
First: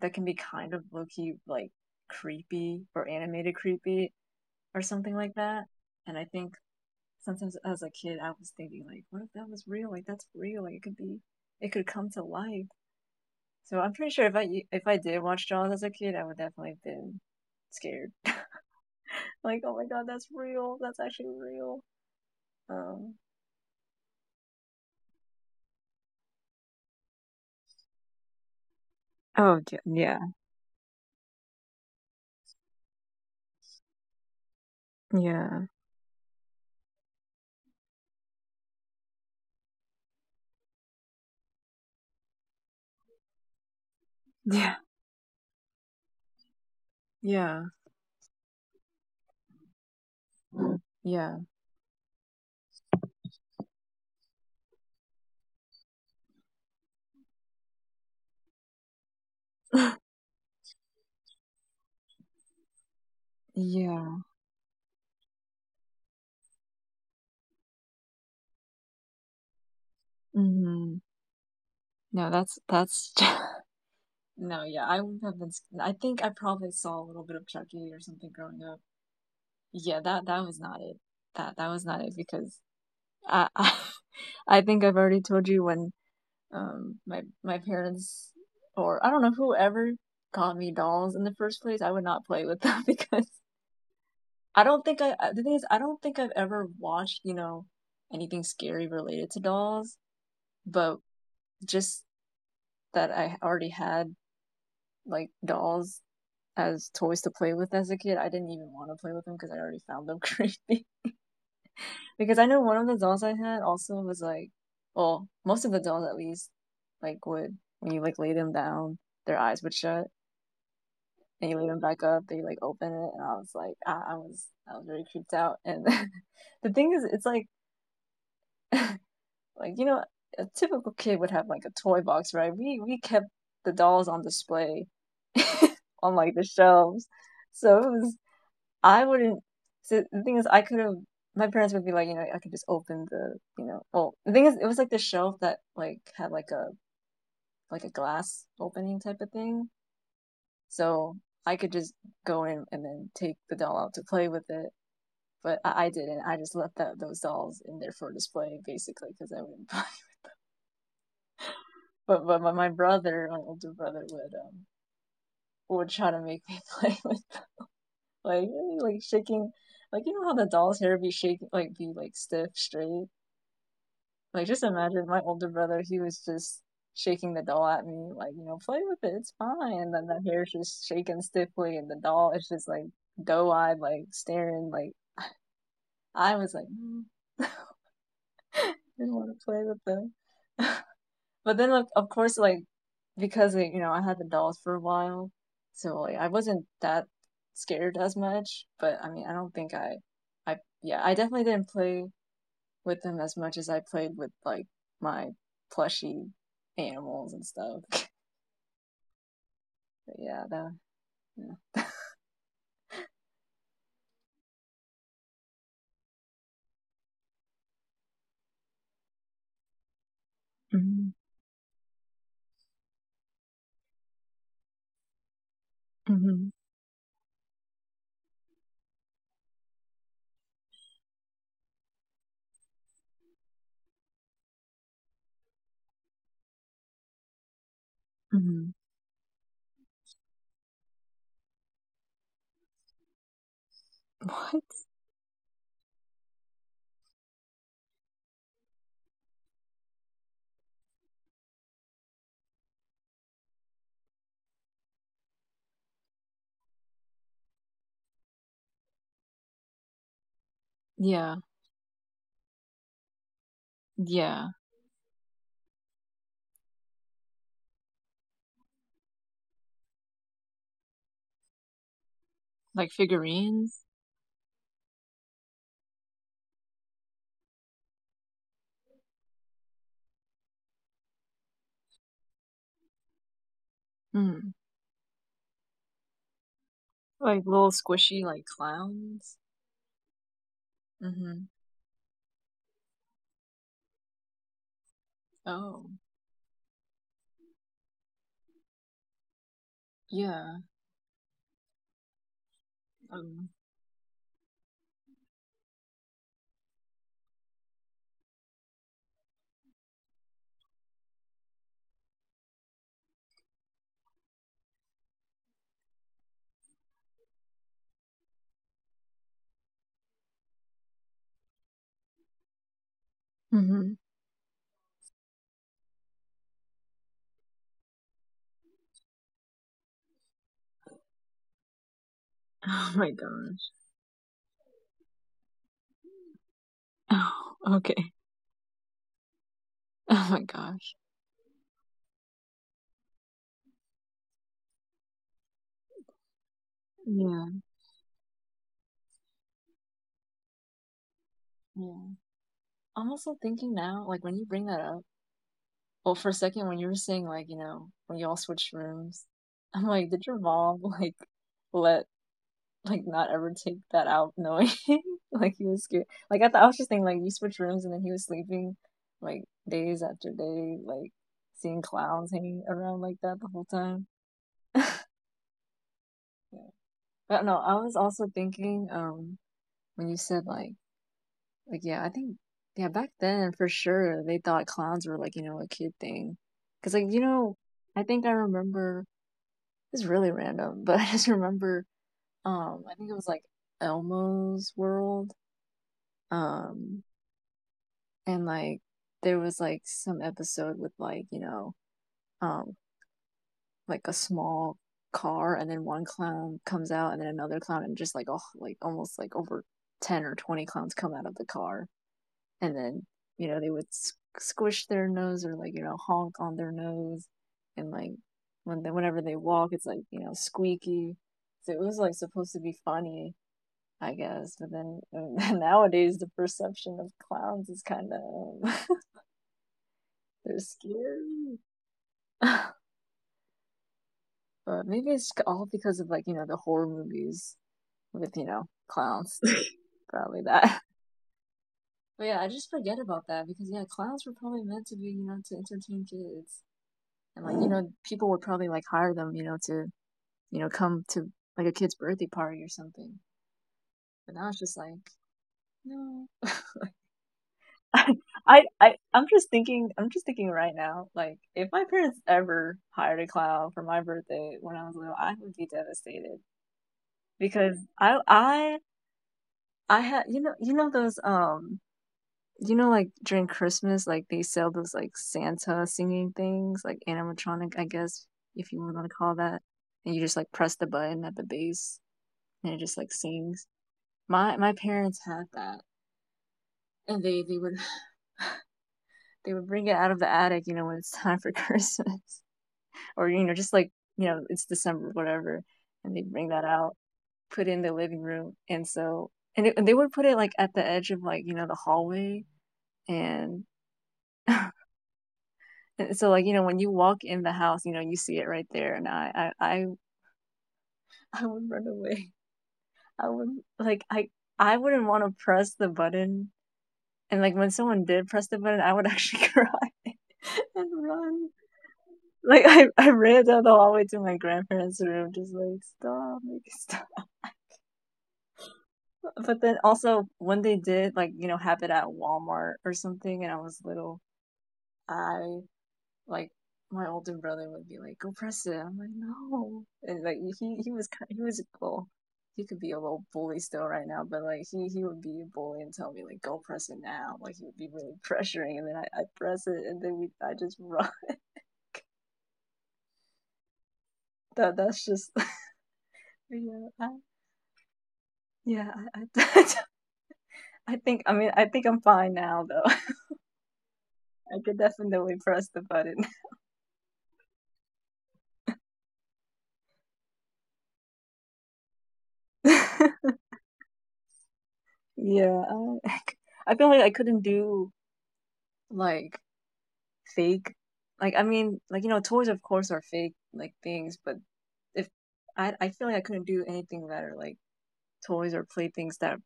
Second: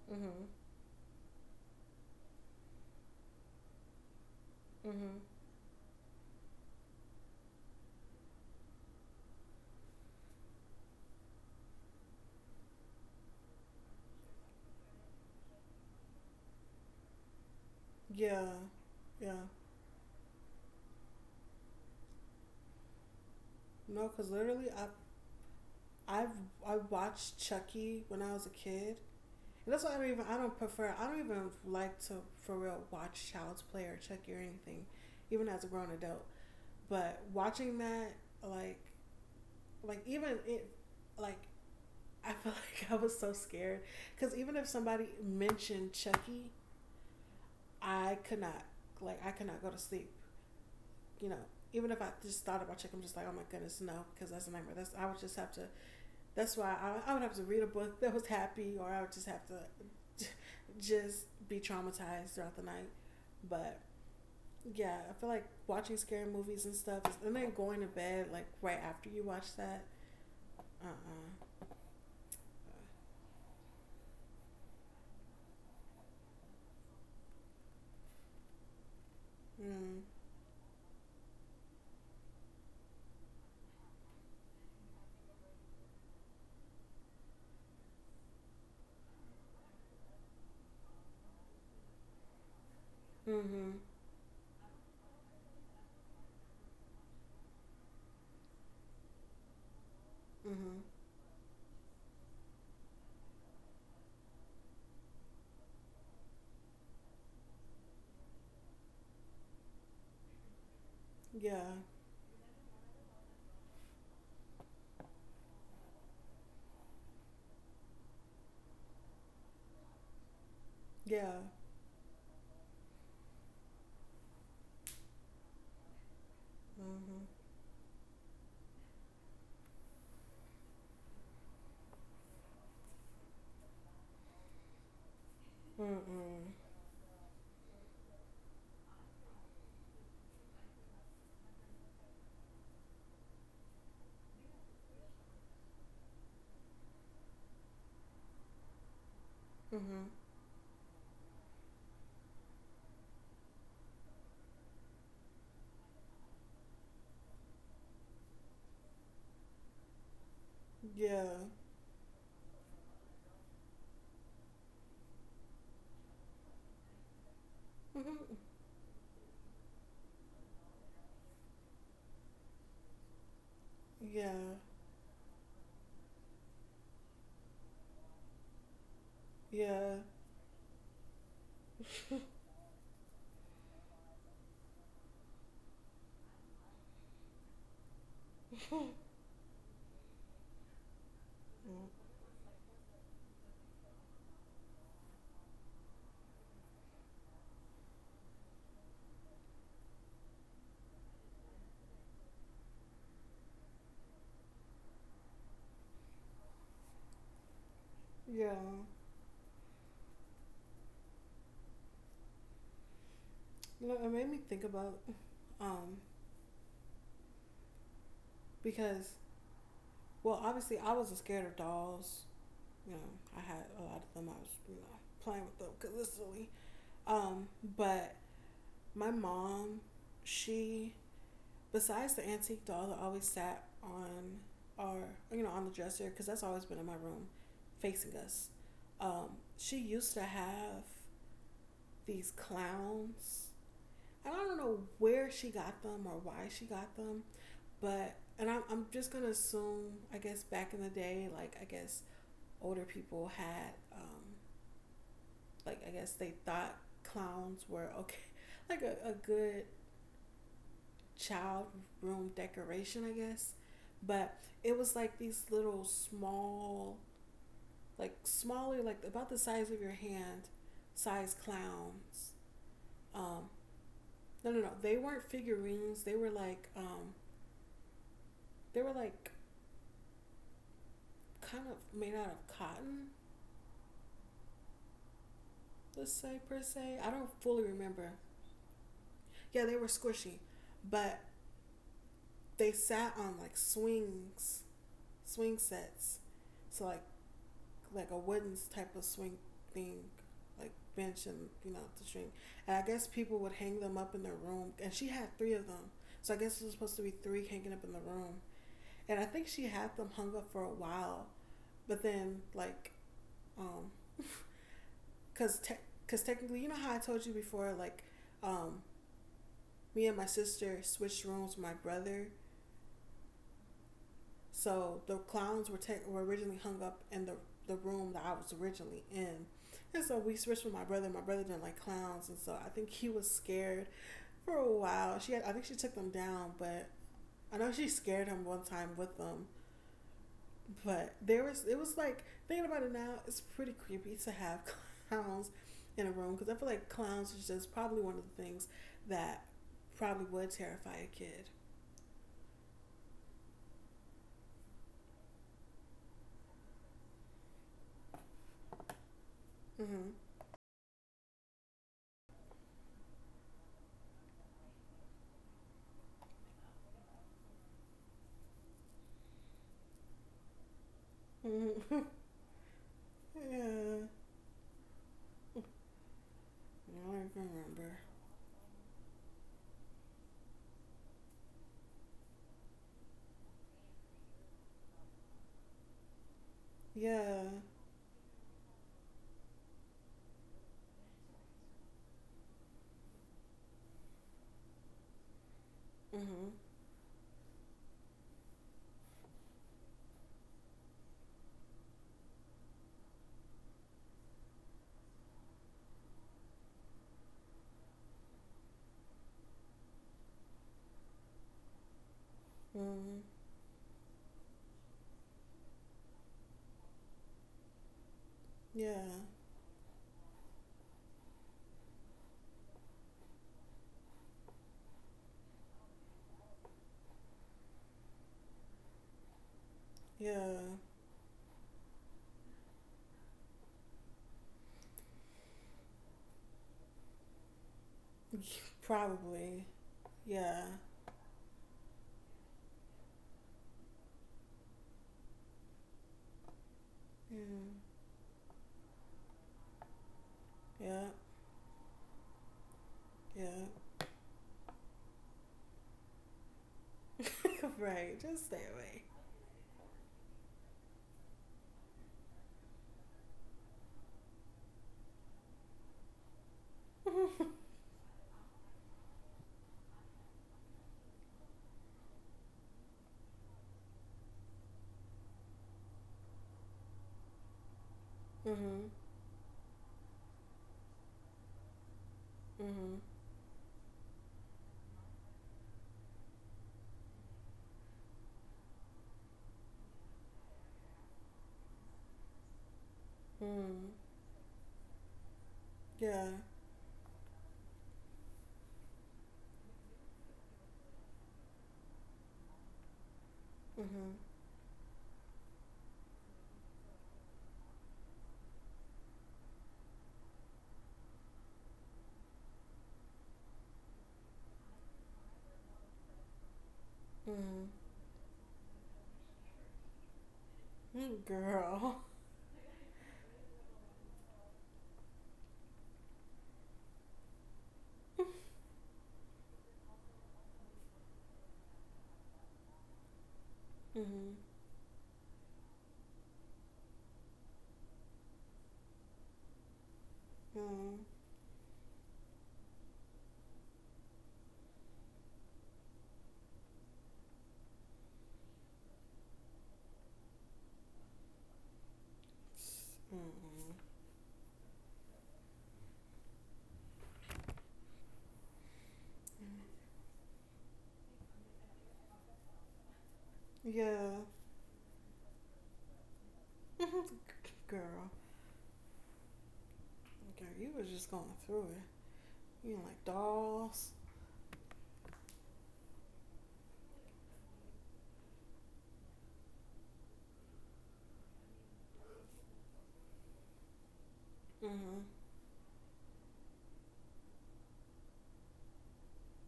[SPEAKER 2] that can be
[SPEAKER 1] Mhm.
[SPEAKER 2] kind of low key like creepy or animated creepy or something
[SPEAKER 1] Mhm.
[SPEAKER 2] like that. And I think sometimes as a kid, I was thinking like, what if that was real? Like that's real. Like it could be, it could come to life. So I'm pretty sure if I if I did watch Jaws as a kid, I would definitely have been scared.
[SPEAKER 1] Yeah. Yeah.
[SPEAKER 2] Like, oh my god, that's real. That's actually real. Um.
[SPEAKER 1] No, because literally, I I've I watched Chucky when I was a kid.
[SPEAKER 2] Oh
[SPEAKER 1] And
[SPEAKER 2] d-
[SPEAKER 1] that's why I don't
[SPEAKER 2] yeah,
[SPEAKER 1] even I don't prefer I don't even like to for real watch Child's Play or Chucky or anything, even as
[SPEAKER 2] yeah,
[SPEAKER 1] a grown adult. But watching that like like even it like I feel like I was so scared because even if
[SPEAKER 2] yeah,
[SPEAKER 1] somebody mentioned Chucky
[SPEAKER 2] yeah,
[SPEAKER 1] I could not like I could not go to sleep. You
[SPEAKER 2] yeah,
[SPEAKER 1] know, even if I just thought about chicken, I'm just like, oh my goodness, no, because that's a nightmare. That's I would just have to. That's why I, I would have to read a book that was happy, or I would just have to just be traumatized throughout the night. But
[SPEAKER 2] yeah.
[SPEAKER 1] yeah, I feel like watching scary movies and stuff, and then going to bed like right after you watch that. Uh
[SPEAKER 2] Mhm.
[SPEAKER 1] uh.
[SPEAKER 2] No, that's that's no, yeah, I wouldn't have been. S- I think I probably saw a little bit of Chucky or something growing up. Yeah,
[SPEAKER 1] Mm.
[SPEAKER 2] that that was not it. That that was not it because I I, I think I've already told you when um my my parents or I don't know whoever got me dolls in the first place, I would not play with them because
[SPEAKER 1] Uh. Mm
[SPEAKER 2] I don't think I I- the thing is I don't think I've ever watched, you know, anything scary related to dolls,
[SPEAKER 1] hmm. Mm hmm.
[SPEAKER 2] but just that I already had like dolls as toys to play with as a kid. I didn't even want to play with them because I already found them creepy.
[SPEAKER 1] Yeah.
[SPEAKER 2] Because I know one of the dolls I had also was like, well, most of the dolls at least, like would when you like lay them down, their eyes would shut,
[SPEAKER 1] Yeah.
[SPEAKER 2] and you lay them back up, they like open it, and I was like, I, I was I was very creeped out. And the thing is,
[SPEAKER 1] Mm
[SPEAKER 2] it's like, like you know, a typical kid would have like a toy box, right? We we kept the dolls on display
[SPEAKER 1] hmm. Mm
[SPEAKER 2] on like
[SPEAKER 1] mm.
[SPEAKER 2] the shelves, so it was I wouldn't. So the thing is, I could have. My parents would be like, you know, I could just open the, you know, well, the thing is, it was like the shelf that like had like a like a glass opening type of thing.
[SPEAKER 1] Mm hmm.
[SPEAKER 2] So I could just go in and then take the doll out to play with it. But I, I didn't. I just left that, those dolls in there for display, basically, because I wouldn't play.
[SPEAKER 1] Yeah.
[SPEAKER 2] But but my, my brother, my older brother, would um would try to make me play with them.
[SPEAKER 1] Mhm.
[SPEAKER 2] like like shaking, like you know how the doll's hair be shaking, like be like stiff straight.
[SPEAKER 1] Yeah,
[SPEAKER 2] Like, just imagine my older brother, he was just shaking the doll at me, like, you know, play with it, it's fine. And
[SPEAKER 1] yeah,
[SPEAKER 2] then the hair's just shaking stiffly, and the doll is just like doe eyed, like staring. Like, I was like, mm. I didn't want to play with them. But then, like, of course, like, because, like, you know, I had the dolls for a while, so like, I wasn't that scared as much. But I mean, I don't think I, I, yeah, I definitely didn't play with them as much as I played with like my plushy animals and stuff.
[SPEAKER 1] yeah.
[SPEAKER 2] But yeah, that, yeah.
[SPEAKER 1] You know, it made me think about um because well, obviously I
[SPEAKER 2] Mm-hmm.
[SPEAKER 1] wasn't scared of dolls. You know, I had a lot of them. I was you know playing with them because it's
[SPEAKER 2] Mm-hmm.
[SPEAKER 1] silly. Um, but my mom, she besides the antique doll that always sat on our you know on the dresser because that's always been in my room, facing us.
[SPEAKER 2] Mm-hmm.
[SPEAKER 1] Um, she used to have these clowns. And I don't
[SPEAKER 2] What?
[SPEAKER 1] know where she got them or why she got them, but and I'm, I'm just gonna assume I guess back in the day, like I guess older people had um, like I guess they thought clowns were okay, like a, a good
[SPEAKER 2] Yeah,
[SPEAKER 1] child room decoration, I guess. But
[SPEAKER 2] yeah.
[SPEAKER 1] it was like these little small, like smaller, like about the size of your hand, size clowns.
[SPEAKER 2] Like
[SPEAKER 1] Um,
[SPEAKER 2] figurines,
[SPEAKER 1] no, no, no. They weren't figurines. They were like, um, they were like kind of made out of cotton,
[SPEAKER 2] mm.
[SPEAKER 1] let's say, per se. I don't
[SPEAKER 2] Like
[SPEAKER 1] fully
[SPEAKER 2] little
[SPEAKER 1] remember.
[SPEAKER 2] squishy like clowns.
[SPEAKER 1] Yeah, they were squishy, but
[SPEAKER 2] Mm-hmm.
[SPEAKER 1] they sat on like swings, swing
[SPEAKER 2] Oh,
[SPEAKER 1] sets. So, like, like a wooden type of swing thing,
[SPEAKER 2] yeah.
[SPEAKER 1] like bench and, you know, the string. And I guess people
[SPEAKER 2] Um.
[SPEAKER 1] would hang them up in their room. And she had three of them. So I guess it was supposed to be three hanging up in the room. And I think she had them hung up for a while. But then, like, um, cause, te- cause technically, you know how I told you before, like, um, me and my sister switched rooms with my brother.
[SPEAKER 2] Mm-hmm.
[SPEAKER 1] So the clowns were ta- were originally hung up in the the room that I was originally in. And so we switched with my brother. My brother didn't like clowns, and so I think
[SPEAKER 2] Oh
[SPEAKER 1] he
[SPEAKER 2] my
[SPEAKER 1] was
[SPEAKER 2] gosh.
[SPEAKER 1] scared for a while. She, had, I think she took them down, but I know
[SPEAKER 2] Oh,
[SPEAKER 1] she
[SPEAKER 2] okay.
[SPEAKER 1] scared him one time with them.
[SPEAKER 2] Oh my gosh.
[SPEAKER 1] But there was, it was like thinking about it now, it's pretty creepy to have clowns in a room because I feel like clowns is
[SPEAKER 2] Yeah,
[SPEAKER 1] just probably one of the things that probably would terrify a kid.
[SPEAKER 2] yeah. I'm also thinking now, like when you bring that up. Well, for a second, when you were saying like, you know, when y'all switched rooms, I'm
[SPEAKER 1] Mm-hmm.
[SPEAKER 2] like, did your mom like let like not ever take that out knowing like he was scared? Like I thought I was just thinking like you switched rooms and then he was sleeping like days after day, like seeing
[SPEAKER 1] Mm-hmm.
[SPEAKER 2] clowns hanging around like that the whole
[SPEAKER 1] Yeah.
[SPEAKER 2] time. Yeah.
[SPEAKER 1] Now I
[SPEAKER 2] But no, I was
[SPEAKER 1] remember.
[SPEAKER 2] also thinking, um, when you said like like yeah, I think yeah, back then for sure they thought clowns were like, you know, a kid thing. Because like, you
[SPEAKER 1] Yeah.
[SPEAKER 2] know, I think I remember it's really random, but I just remember um I think it was like Elmo's World.
[SPEAKER 1] Mhm.
[SPEAKER 2] Um and like there was like some episode with like, you know, um like a small car and then one clown comes out and then another clown and just like oh like almost like over ten or twenty clowns come out of the car. And then
[SPEAKER 1] Mhm.
[SPEAKER 2] you know they would squish their nose or like you know honk on their nose. And like when they,
[SPEAKER 1] Yeah.
[SPEAKER 2] whenever they walk it's like you know squeaky, so it was like supposed to be funny, I guess. But then nowadays, the perception of clowns is kind of they're
[SPEAKER 1] Yeah.
[SPEAKER 2] scary. But maybe it's all because of like you know the horror movies with you know clowns.
[SPEAKER 1] Probably.
[SPEAKER 2] Probably
[SPEAKER 1] Yeah.
[SPEAKER 2] that. But yeah, I just forget about that because yeah, clowns were probably meant to be you know to entertain kids, and like you
[SPEAKER 1] Yeah.
[SPEAKER 2] know people would probably like hire them you know to you know come
[SPEAKER 1] Yeah.
[SPEAKER 2] to like a kid's birthday party or something.
[SPEAKER 1] Yeah.
[SPEAKER 2] But now it's just like no.
[SPEAKER 1] right. Just stay
[SPEAKER 2] I, I
[SPEAKER 1] away.
[SPEAKER 2] I'm just thinking, I'm just thinking right now, like if my parents ever hired a clown for my birthday when I was little, I would be devastated because I I I had you know you know those um you know like during Christmas, like they sell those like Santa singing things, like animatronic, I guess, if you
[SPEAKER 1] Mhm.
[SPEAKER 2] want to call that. And you just like press the button at the base, and it just
[SPEAKER 1] Mhm.
[SPEAKER 2] like sings. My my parents had that, and they they would they would bring it out of the attic, you know, when it's time for Christmas. Or, you know, just
[SPEAKER 1] Mhm.
[SPEAKER 2] like, you know, it's December, whatever. And they
[SPEAKER 1] Yeah.
[SPEAKER 2] bring that out, put it in the living room. And so, and, it, and they would put it like at the edge of like, you know, the hallway. And,
[SPEAKER 1] Mhm.
[SPEAKER 2] and so, like, you know, when you walk in the house, you know, you see it right there. And I, I, I, I would run away. I would, like, I, I wouldn't want to press the button. And like
[SPEAKER 1] Mhm.
[SPEAKER 2] when someone did press the button, I would actually cry and
[SPEAKER 1] Mm,
[SPEAKER 2] run.
[SPEAKER 1] Girl.
[SPEAKER 2] Like I, I ran down the hallway to my grandparents' room, just like stop, make it stop. But then also when they did like you know have it at Walmart or something, and I was little,
[SPEAKER 1] Mhm.
[SPEAKER 2] I like my older brother would be like, "Go press it." I'm like, "No," and like he he
[SPEAKER 1] Mhm.
[SPEAKER 2] was kind, he was, well, he could be a little bully still right now, but like he he would be a bully and tell me like, "Go press it now." Like he would be really pressuring, and then I I press it, and then we I just run.
[SPEAKER 1] Mhm.
[SPEAKER 2] That that's just yeah I, yeah I, I I think I mean, I think I'm fine now though.
[SPEAKER 1] Yeah.
[SPEAKER 2] I could definitely press the button.
[SPEAKER 1] Girl. Girl, you was just going through it. You know, like dolls.
[SPEAKER 2] Yeah, I, I feel like I couldn't do like fake. Like I mean, like you know, toys of course are fake like things, but
[SPEAKER 1] Mhm.
[SPEAKER 2] if I I feel like I couldn't do anything that are like toys or playthings that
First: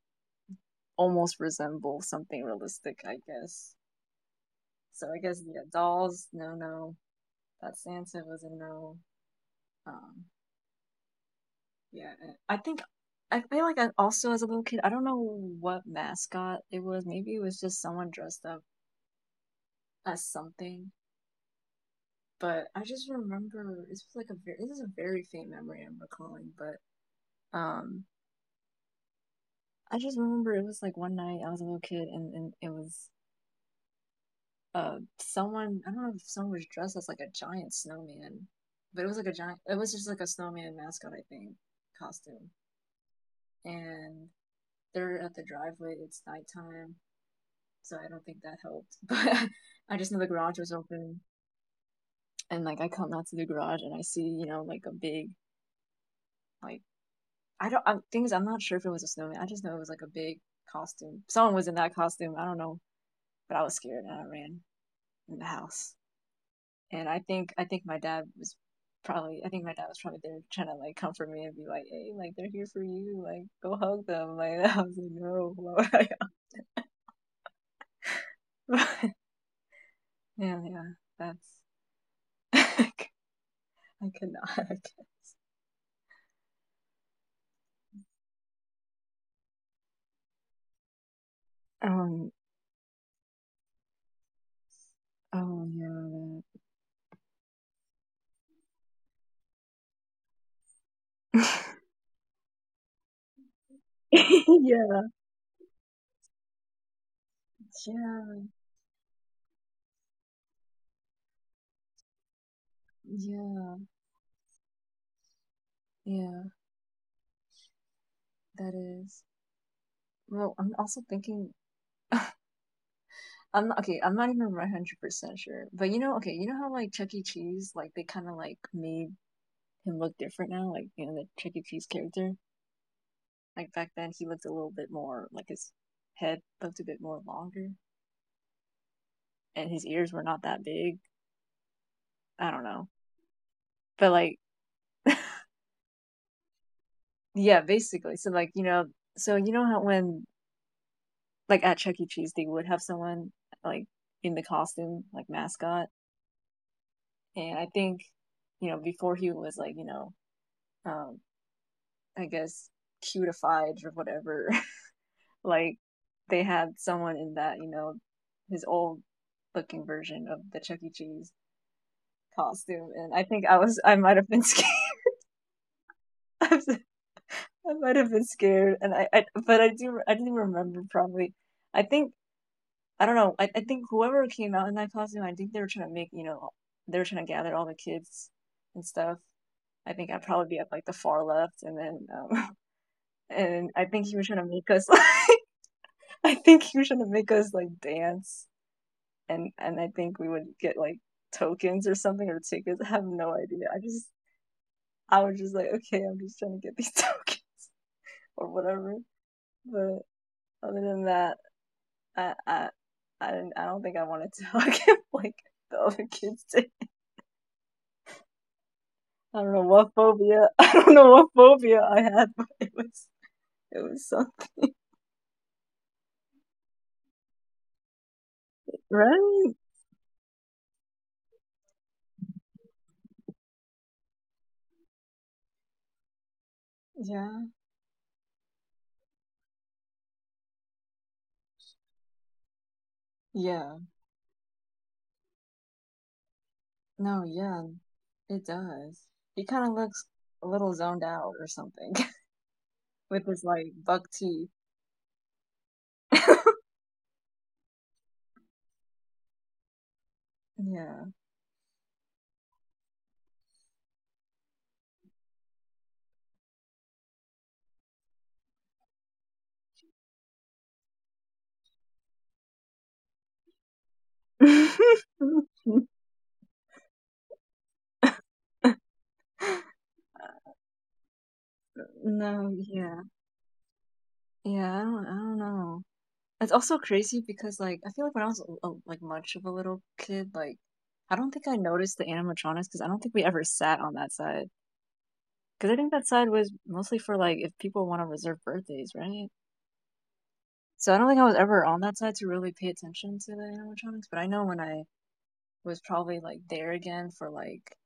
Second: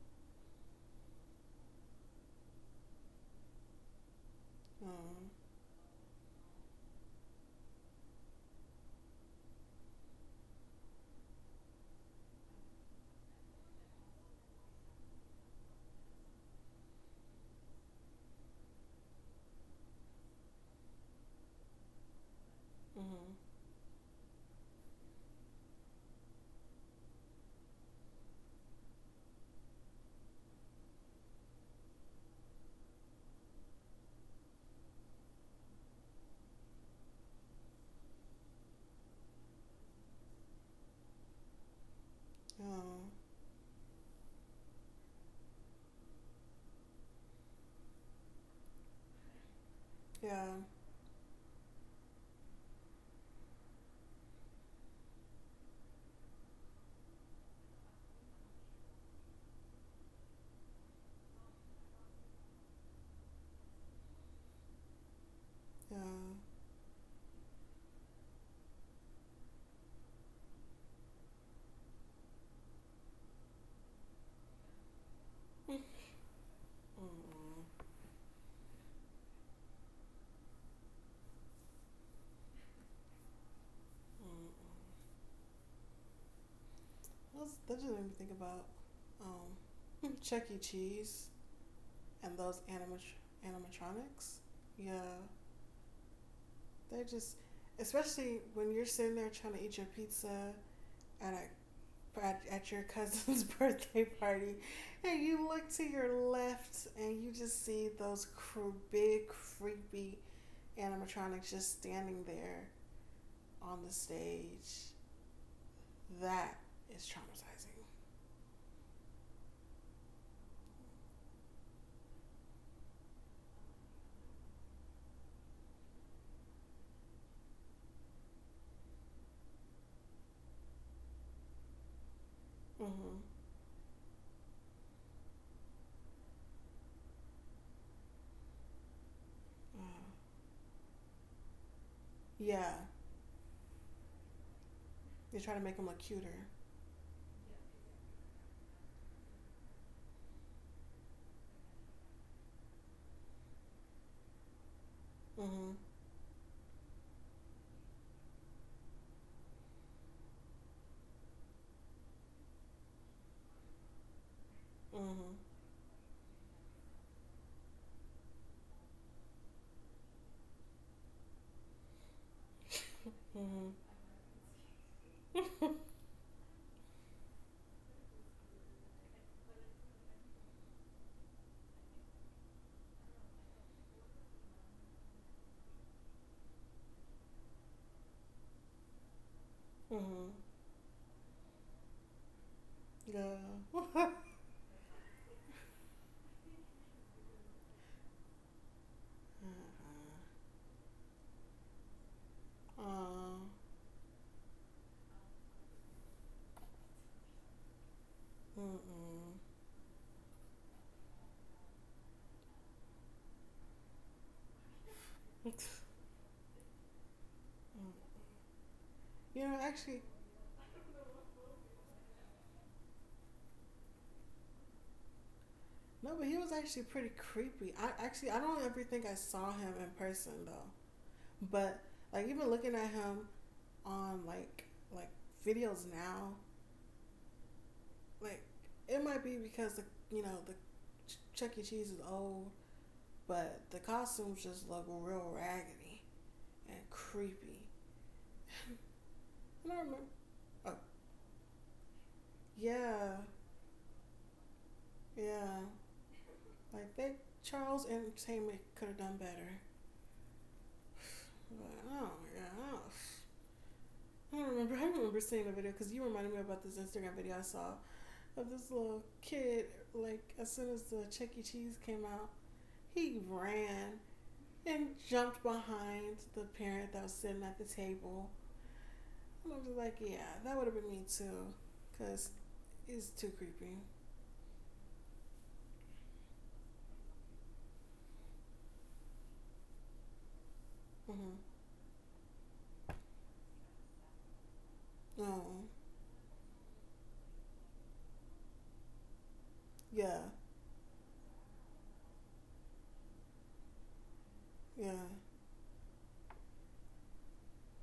[SPEAKER 2] almost resemble something realistic, I guess. So I
[SPEAKER 1] Mhm.
[SPEAKER 2] guess yeah, dolls, no, no. That Santa was a no. Um, yeah, I think I feel like I also as a little kid, I don't know what mascot it was. Maybe it was just someone dressed up as something. But I just
[SPEAKER 1] Mhm.
[SPEAKER 2] remember it's like a very, this is a very faint memory I'm recalling, but um I just remember it was like one night I was a little kid, and, and it was uh someone, I don't know if someone was dressed as like a giant snowman, but it was like a giant, it was just like a snowman mascot, I think, costume.
[SPEAKER 1] Oh,
[SPEAKER 2] And they're at the driveway, it's nighttime, so I don't think that helped. But I just know the
[SPEAKER 1] yeah,
[SPEAKER 2] garage was open, and like I come out to the garage and I see you know like a big like I don't I'm, things, I'm not sure if it was a snowman. I just know it was like a big costume. Someone was in that costume. I don't know, but I was scared and I ran in the house.
[SPEAKER 1] yeah. Mm.
[SPEAKER 2] And I think I think my dad was probably, I think my dad was probably there, trying to like comfort me and be like, hey, like they're here for you, like go hug them. Like I was like, no, yeah, yeah, that's I cannot.
[SPEAKER 1] That's, that just made me think about um, Chuck E. Cheese
[SPEAKER 2] Um,
[SPEAKER 1] and those animat- animatronics. Yeah,
[SPEAKER 2] oh yeah,
[SPEAKER 1] they just, especially when you're sitting there trying to eat your pizza at
[SPEAKER 2] that.
[SPEAKER 1] a, at, at your cousin's birthday party,
[SPEAKER 2] Yeah,
[SPEAKER 1] and you look to your left and you just see
[SPEAKER 2] yeah,
[SPEAKER 1] those cr- big, creepy animatronics just standing there
[SPEAKER 2] yeah,
[SPEAKER 1] on the stage.
[SPEAKER 2] yeah.
[SPEAKER 1] That is traumatizing.
[SPEAKER 2] That is. Well, I'm also thinking. I'm not okay. I'm not even one hundred percent sure. But you know, okay, you know how like Chuck E. Cheese, like they kind of like made him look different now. Like you know the Chuck E. Cheese character.
[SPEAKER 1] Mhm.
[SPEAKER 2] Like back then, he looked a little bit more like his head looked a bit more longer, and his
[SPEAKER 1] Wow.
[SPEAKER 2] ears were not that big. I don't
[SPEAKER 1] Yeah.
[SPEAKER 2] know, but like
[SPEAKER 1] They try to make them look cuter.
[SPEAKER 2] yeah, basically. So like you know, so you know how when like at Chuck E. Cheese, they would have someone like in the costume, like
[SPEAKER 1] Mhm.
[SPEAKER 2] mascot. And I think, you know, before he was like, you know, um, I guess cutified or whatever,
[SPEAKER 1] Mhm.
[SPEAKER 2] like they had someone in that, you know, his old looking version of the Chuck E. Cheese costume. And I think I
[SPEAKER 1] Mhm.
[SPEAKER 2] was, I might have been scared. I might have been scared. And I, I, but I do, I didn't remember probably. I think I don't know. I, I think whoever came out in that costume, I think they were trying to make, you know, they were trying to gather all the kids and stuff. I think I'd
[SPEAKER 1] Mhm.
[SPEAKER 2] probably be at like the far left, and then um,
[SPEAKER 1] Yeah.
[SPEAKER 2] and I think
[SPEAKER 1] Woo.
[SPEAKER 2] he was trying to make us like I think he was trying to make us like dance, and and I think we would get like tokens or something or tickets. I have no
[SPEAKER 1] Uh,
[SPEAKER 2] idea. I just I was just like, okay, I'm just trying to get these tokens or whatever.
[SPEAKER 1] mm-mm.
[SPEAKER 2] But other than that, I I I didn't. I don't think I wanted to hug him like the other kids did. I
[SPEAKER 1] You
[SPEAKER 2] don't
[SPEAKER 1] know,
[SPEAKER 2] know what
[SPEAKER 1] actually,
[SPEAKER 2] phobia. I don't know what phobia I had, but it was it was something.
[SPEAKER 1] no, but he was actually pretty creepy. I actually, I don't ever think I saw
[SPEAKER 2] Right?
[SPEAKER 1] him in person though. But like even looking at him on like like videos now,
[SPEAKER 2] Yeah.
[SPEAKER 1] like it might be because the you know the Ch- Chuck E. Cheese is old, but
[SPEAKER 2] Yeah.
[SPEAKER 1] the costumes just look real raggedy and
[SPEAKER 2] No,
[SPEAKER 1] creepy.
[SPEAKER 2] yeah, it
[SPEAKER 1] I
[SPEAKER 2] does. He kind of
[SPEAKER 1] don't
[SPEAKER 2] looks
[SPEAKER 1] remember.
[SPEAKER 2] a little
[SPEAKER 1] Oh,
[SPEAKER 2] zoned out or something
[SPEAKER 1] yeah,
[SPEAKER 2] with his like buck teeth.
[SPEAKER 1] yeah. Like they Charles Entertainment could have done better.
[SPEAKER 2] Yeah.
[SPEAKER 1] But oh my god, I don't remember. I remember seeing a video because you reminded me about this Instagram video I saw of this little kid. Like as soon as the Chuck E. Cheese came out, he ran and jumped behind the parent that was sitting at the table. And I was like, yeah, that would have been me too, because
[SPEAKER 2] No, yeah.
[SPEAKER 1] it's too creepy.
[SPEAKER 2] Yeah, I don't, I don't know. It's also crazy because like I feel like when I was a, like much of a little kid, like I don't
[SPEAKER 1] Mm-hmm.
[SPEAKER 2] think I noticed the animatronics because I don't think we ever sat on that side.
[SPEAKER 1] Oh
[SPEAKER 2] Because I think that side was mostly for like if people want to reserve birthdays, right?
[SPEAKER 1] yeah,
[SPEAKER 2] So I don't think I was ever on that side to really pay attention to the animatronics, but I know when I
[SPEAKER 1] Yeah,
[SPEAKER 2] was probably like there again for like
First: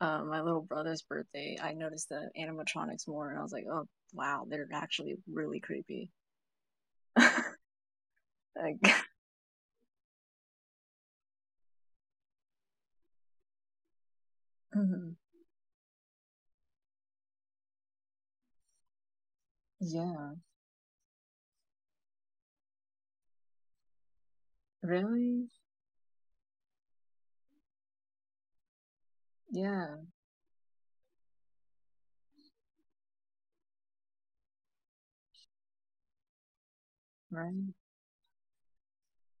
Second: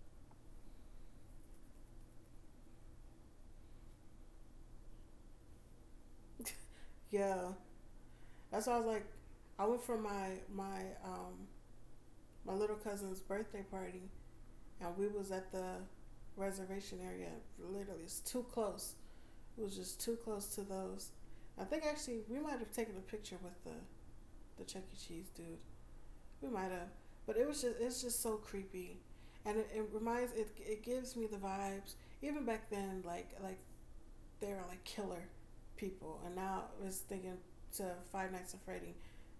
[SPEAKER 2] um, my little brother's birthday, I noticed the animatronics more and I was like, oh wow, they're actually really creepy. Like,
[SPEAKER 1] yeah. That's why I was like, I went for my my um my little cousin's birthday party, and we was at the reservation area. Literally, it's too close. It was just too
[SPEAKER 2] yeah,
[SPEAKER 1] close to those. I think actually we might have taken a picture with the the Chuck E. Cheese
[SPEAKER 2] really?
[SPEAKER 1] dude. We might have, but it was just it's just so creepy, and it, it
[SPEAKER 2] Yeah,
[SPEAKER 1] reminds it it gives me the vibes. Even back then, like like they were like killer people, and now I was thinking
[SPEAKER 2] right?
[SPEAKER 1] to Five Nights at Freddy,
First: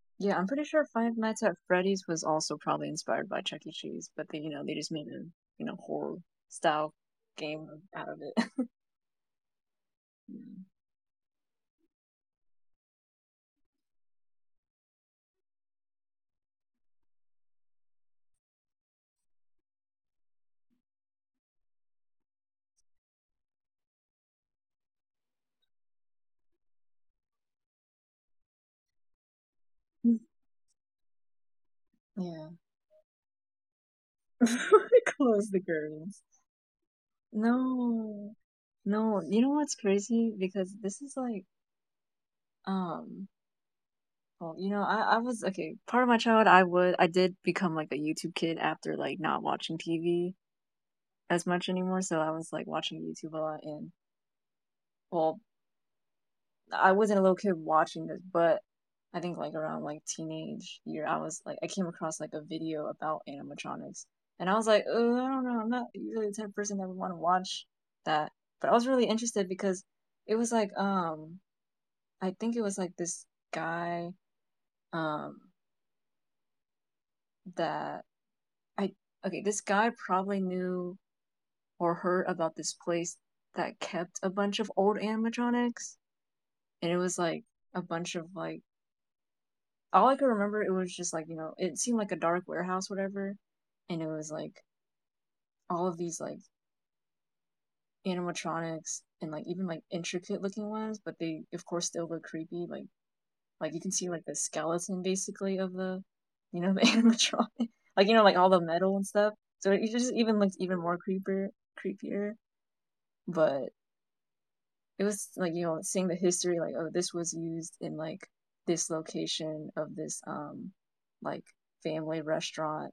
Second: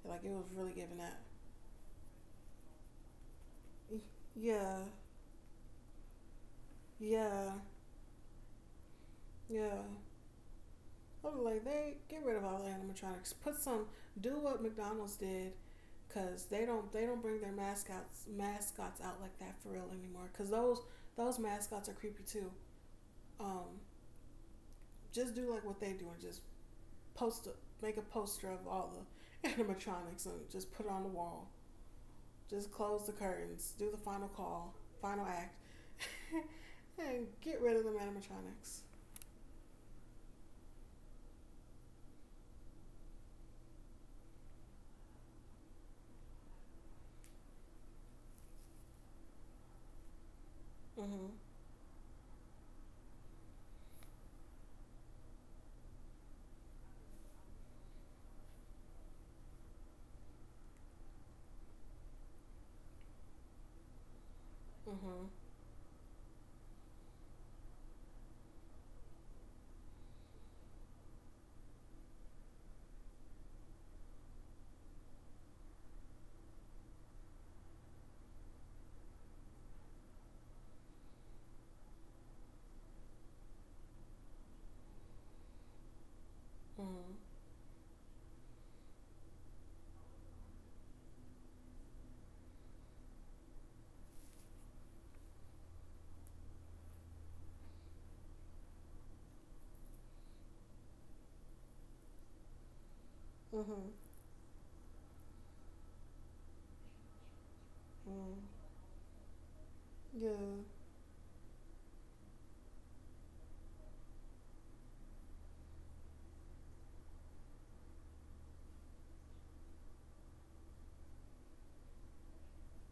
[SPEAKER 1] like it
[SPEAKER 2] Yeah,
[SPEAKER 1] was
[SPEAKER 2] I'm pretty
[SPEAKER 1] really
[SPEAKER 2] sure
[SPEAKER 1] giving
[SPEAKER 2] Five
[SPEAKER 1] that.
[SPEAKER 2] Nights at Freddy's was also probably inspired by Chuck E. Cheese, but they, you know, they
[SPEAKER 1] Yeah,
[SPEAKER 2] just made a, you know, horror style
[SPEAKER 1] yeah,
[SPEAKER 2] game out of it.
[SPEAKER 1] yeah.
[SPEAKER 2] Yeah.
[SPEAKER 1] I was like, they get rid of all the animatronics. Put some, do what McDonald's did, cause they don't they don't bring their mascots mascots out like that for real anymore. Cause those those mascots are creepy too. Um, just do like what they do and just post a, make a poster of all the animatronics and just put it on the wall.
[SPEAKER 2] Yeah.
[SPEAKER 1] Just close the curtains, do the final call, final
[SPEAKER 2] Close
[SPEAKER 1] act,
[SPEAKER 2] the curtains.
[SPEAKER 1] and get rid of the
[SPEAKER 2] No.
[SPEAKER 1] animatronics.
[SPEAKER 2] No, you know what's crazy? Because this is like, um, well, you know, I, I was, okay, part of my childhood, I would, I did become like a YouTube kid after like not watching T V
[SPEAKER 1] Mhm.
[SPEAKER 2] as much anymore. So I was like watching YouTube a lot, and, well, I wasn't a little kid watching this, but I think like around like teenage year, I was like I came across like a video about animatronics, and I was like, oh,
[SPEAKER 1] Mhm.
[SPEAKER 2] I don't know, I'm not usually the type of person that would want to watch that, but I was really interested because it was like um I think it was like this guy um that I okay, this guy probably knew or heard about this place that kept a bunch of old animatronics, and it
[SPEAKER 1] Mhm.
[SPEAKER 2] was like a bunch of like all I could remember, it was just like you know it seemed like a dark warehouse whatever, and it was like all of these like animatronics, and like even like intricate looking ones, but they of course still look creepy. Like like you
[SPEAKER 1] Mhm.
[SPEAKER 2] can see like the skeleton basically of the you know the animatronic, like you know
[SPEAKER 1] Mhm.
[SPEAKER 2] like all the metal and stuff. So it just
[SPEAKER 1] Yeah.
[SPEAKER 2] even looked even more creeper creepier. But it was like you know seeing the history like oh this was used in like this location of this um like family restaurant.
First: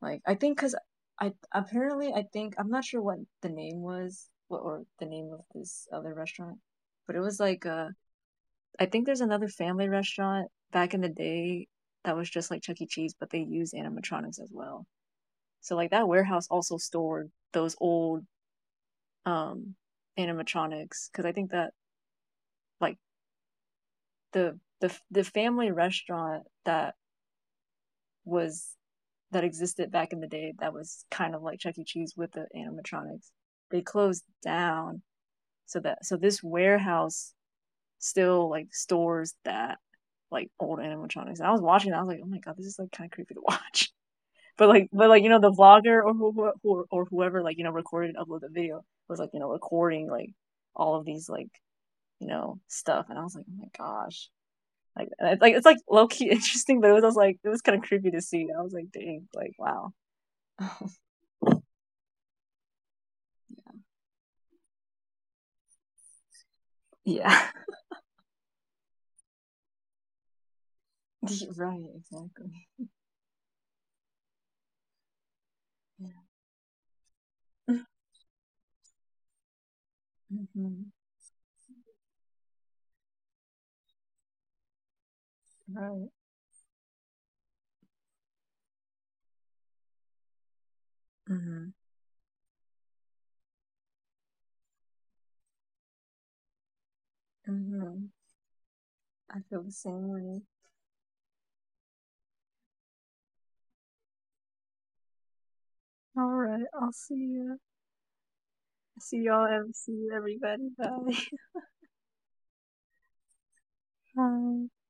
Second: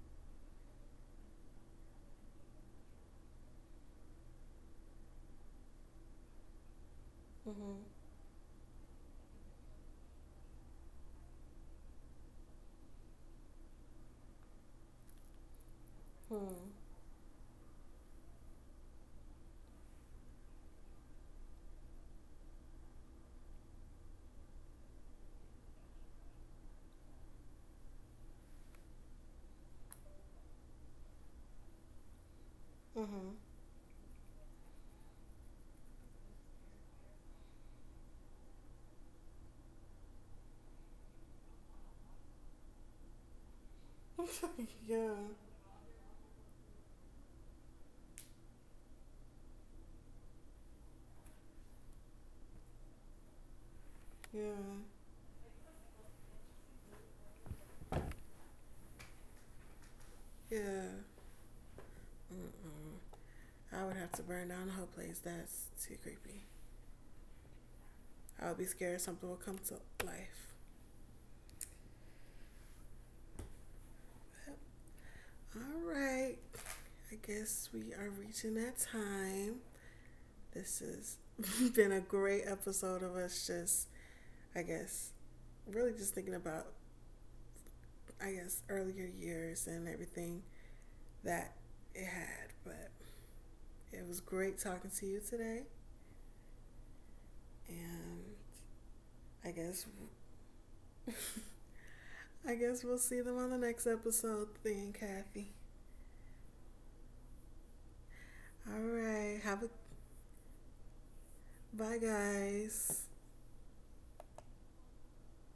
[SPEAKER 2] Like I think because I apparently I think I'm not sure what the name was what, or the name of this other restaurant, but it was like
[SPEAKER 1] Mhm.
[SPEAKER 2] uh I think there's another family restaurant back in the day that was just like Chuck E. Cheese, but they use animatronics as well. So like that warehouse
[SPEAKER 1] Mhm.
[SPEAKER 2] also stored those old um animatronics, because I think that like the the the family restaurant that was that existed back in the day that was kind of like Chuck E. Cheese with the animatronics.
[SPEAKER 1] Mhm.
[SPEAKER 2] They closed down, so that so this warehouse still like stores that like old animatronics. And I was watching, that, I was like, oh my god, this is like kind of creepy to watch. But like, but like you know, the vlogger or who, who or whoever like you know recorded and uploaded the video was like you know recording like all of these like you know stuff, and I was like, oh my gosh,
[SPEAKER 1] Yeah.
[SPEAKER 2] like it's like it's like low key interesting, but it was, I was like it was kind of creepy to see. I was like, dang, like wow.
[SPEAKER 1] Yeah. Mm-mm. I would have to burn down the whole place. That's too creepy.
[SPEAKER 2] Yeah.
[SPEAKER 1] I would be scared something will come to life.
[SPEAKER 2] The- right, exactly.
[SPEAKER 1] But, all
[SPEAKER 2] Yeah.
[SPEAKER 1] right. I guess we are reaching that time. This
[SPEAKER 2] Hmm.
[SPEAKER 1] has been a great episode of us just, I guess, really
[SPEAKER 2] Right.
[SPEAKER 1] just thinking about, I guess, earlier years and everything that
[SPEAKER 2] Hmm.
[SPEAKER 1] it had. But it was great talking to you today.
[SPEAKER 2] Hmm.
[SPEAKER 1] And
[SPEAKER 2] I
[SPEAKER 1] I
[SPEAKER 2] feel the
[SPEAKER 1] guess,
[SPEAKER 2] same way.
[SPEAKER 1] I guess we'll see them on the next episode, then, Kathy.
[SPEAKER 2] All right, I'll see you.
[SPEAKER 1] All
[SPEAKER 2] See
[SPEAKER 1] right.
[SPEAKER 2] y'all.
[SPEAKER 1] Have a,
[SPEAKER 2] Ev- see you, everybody. Bye.
[SPEAKER 1] bye, guys.
[SPEAKER 2] Bye.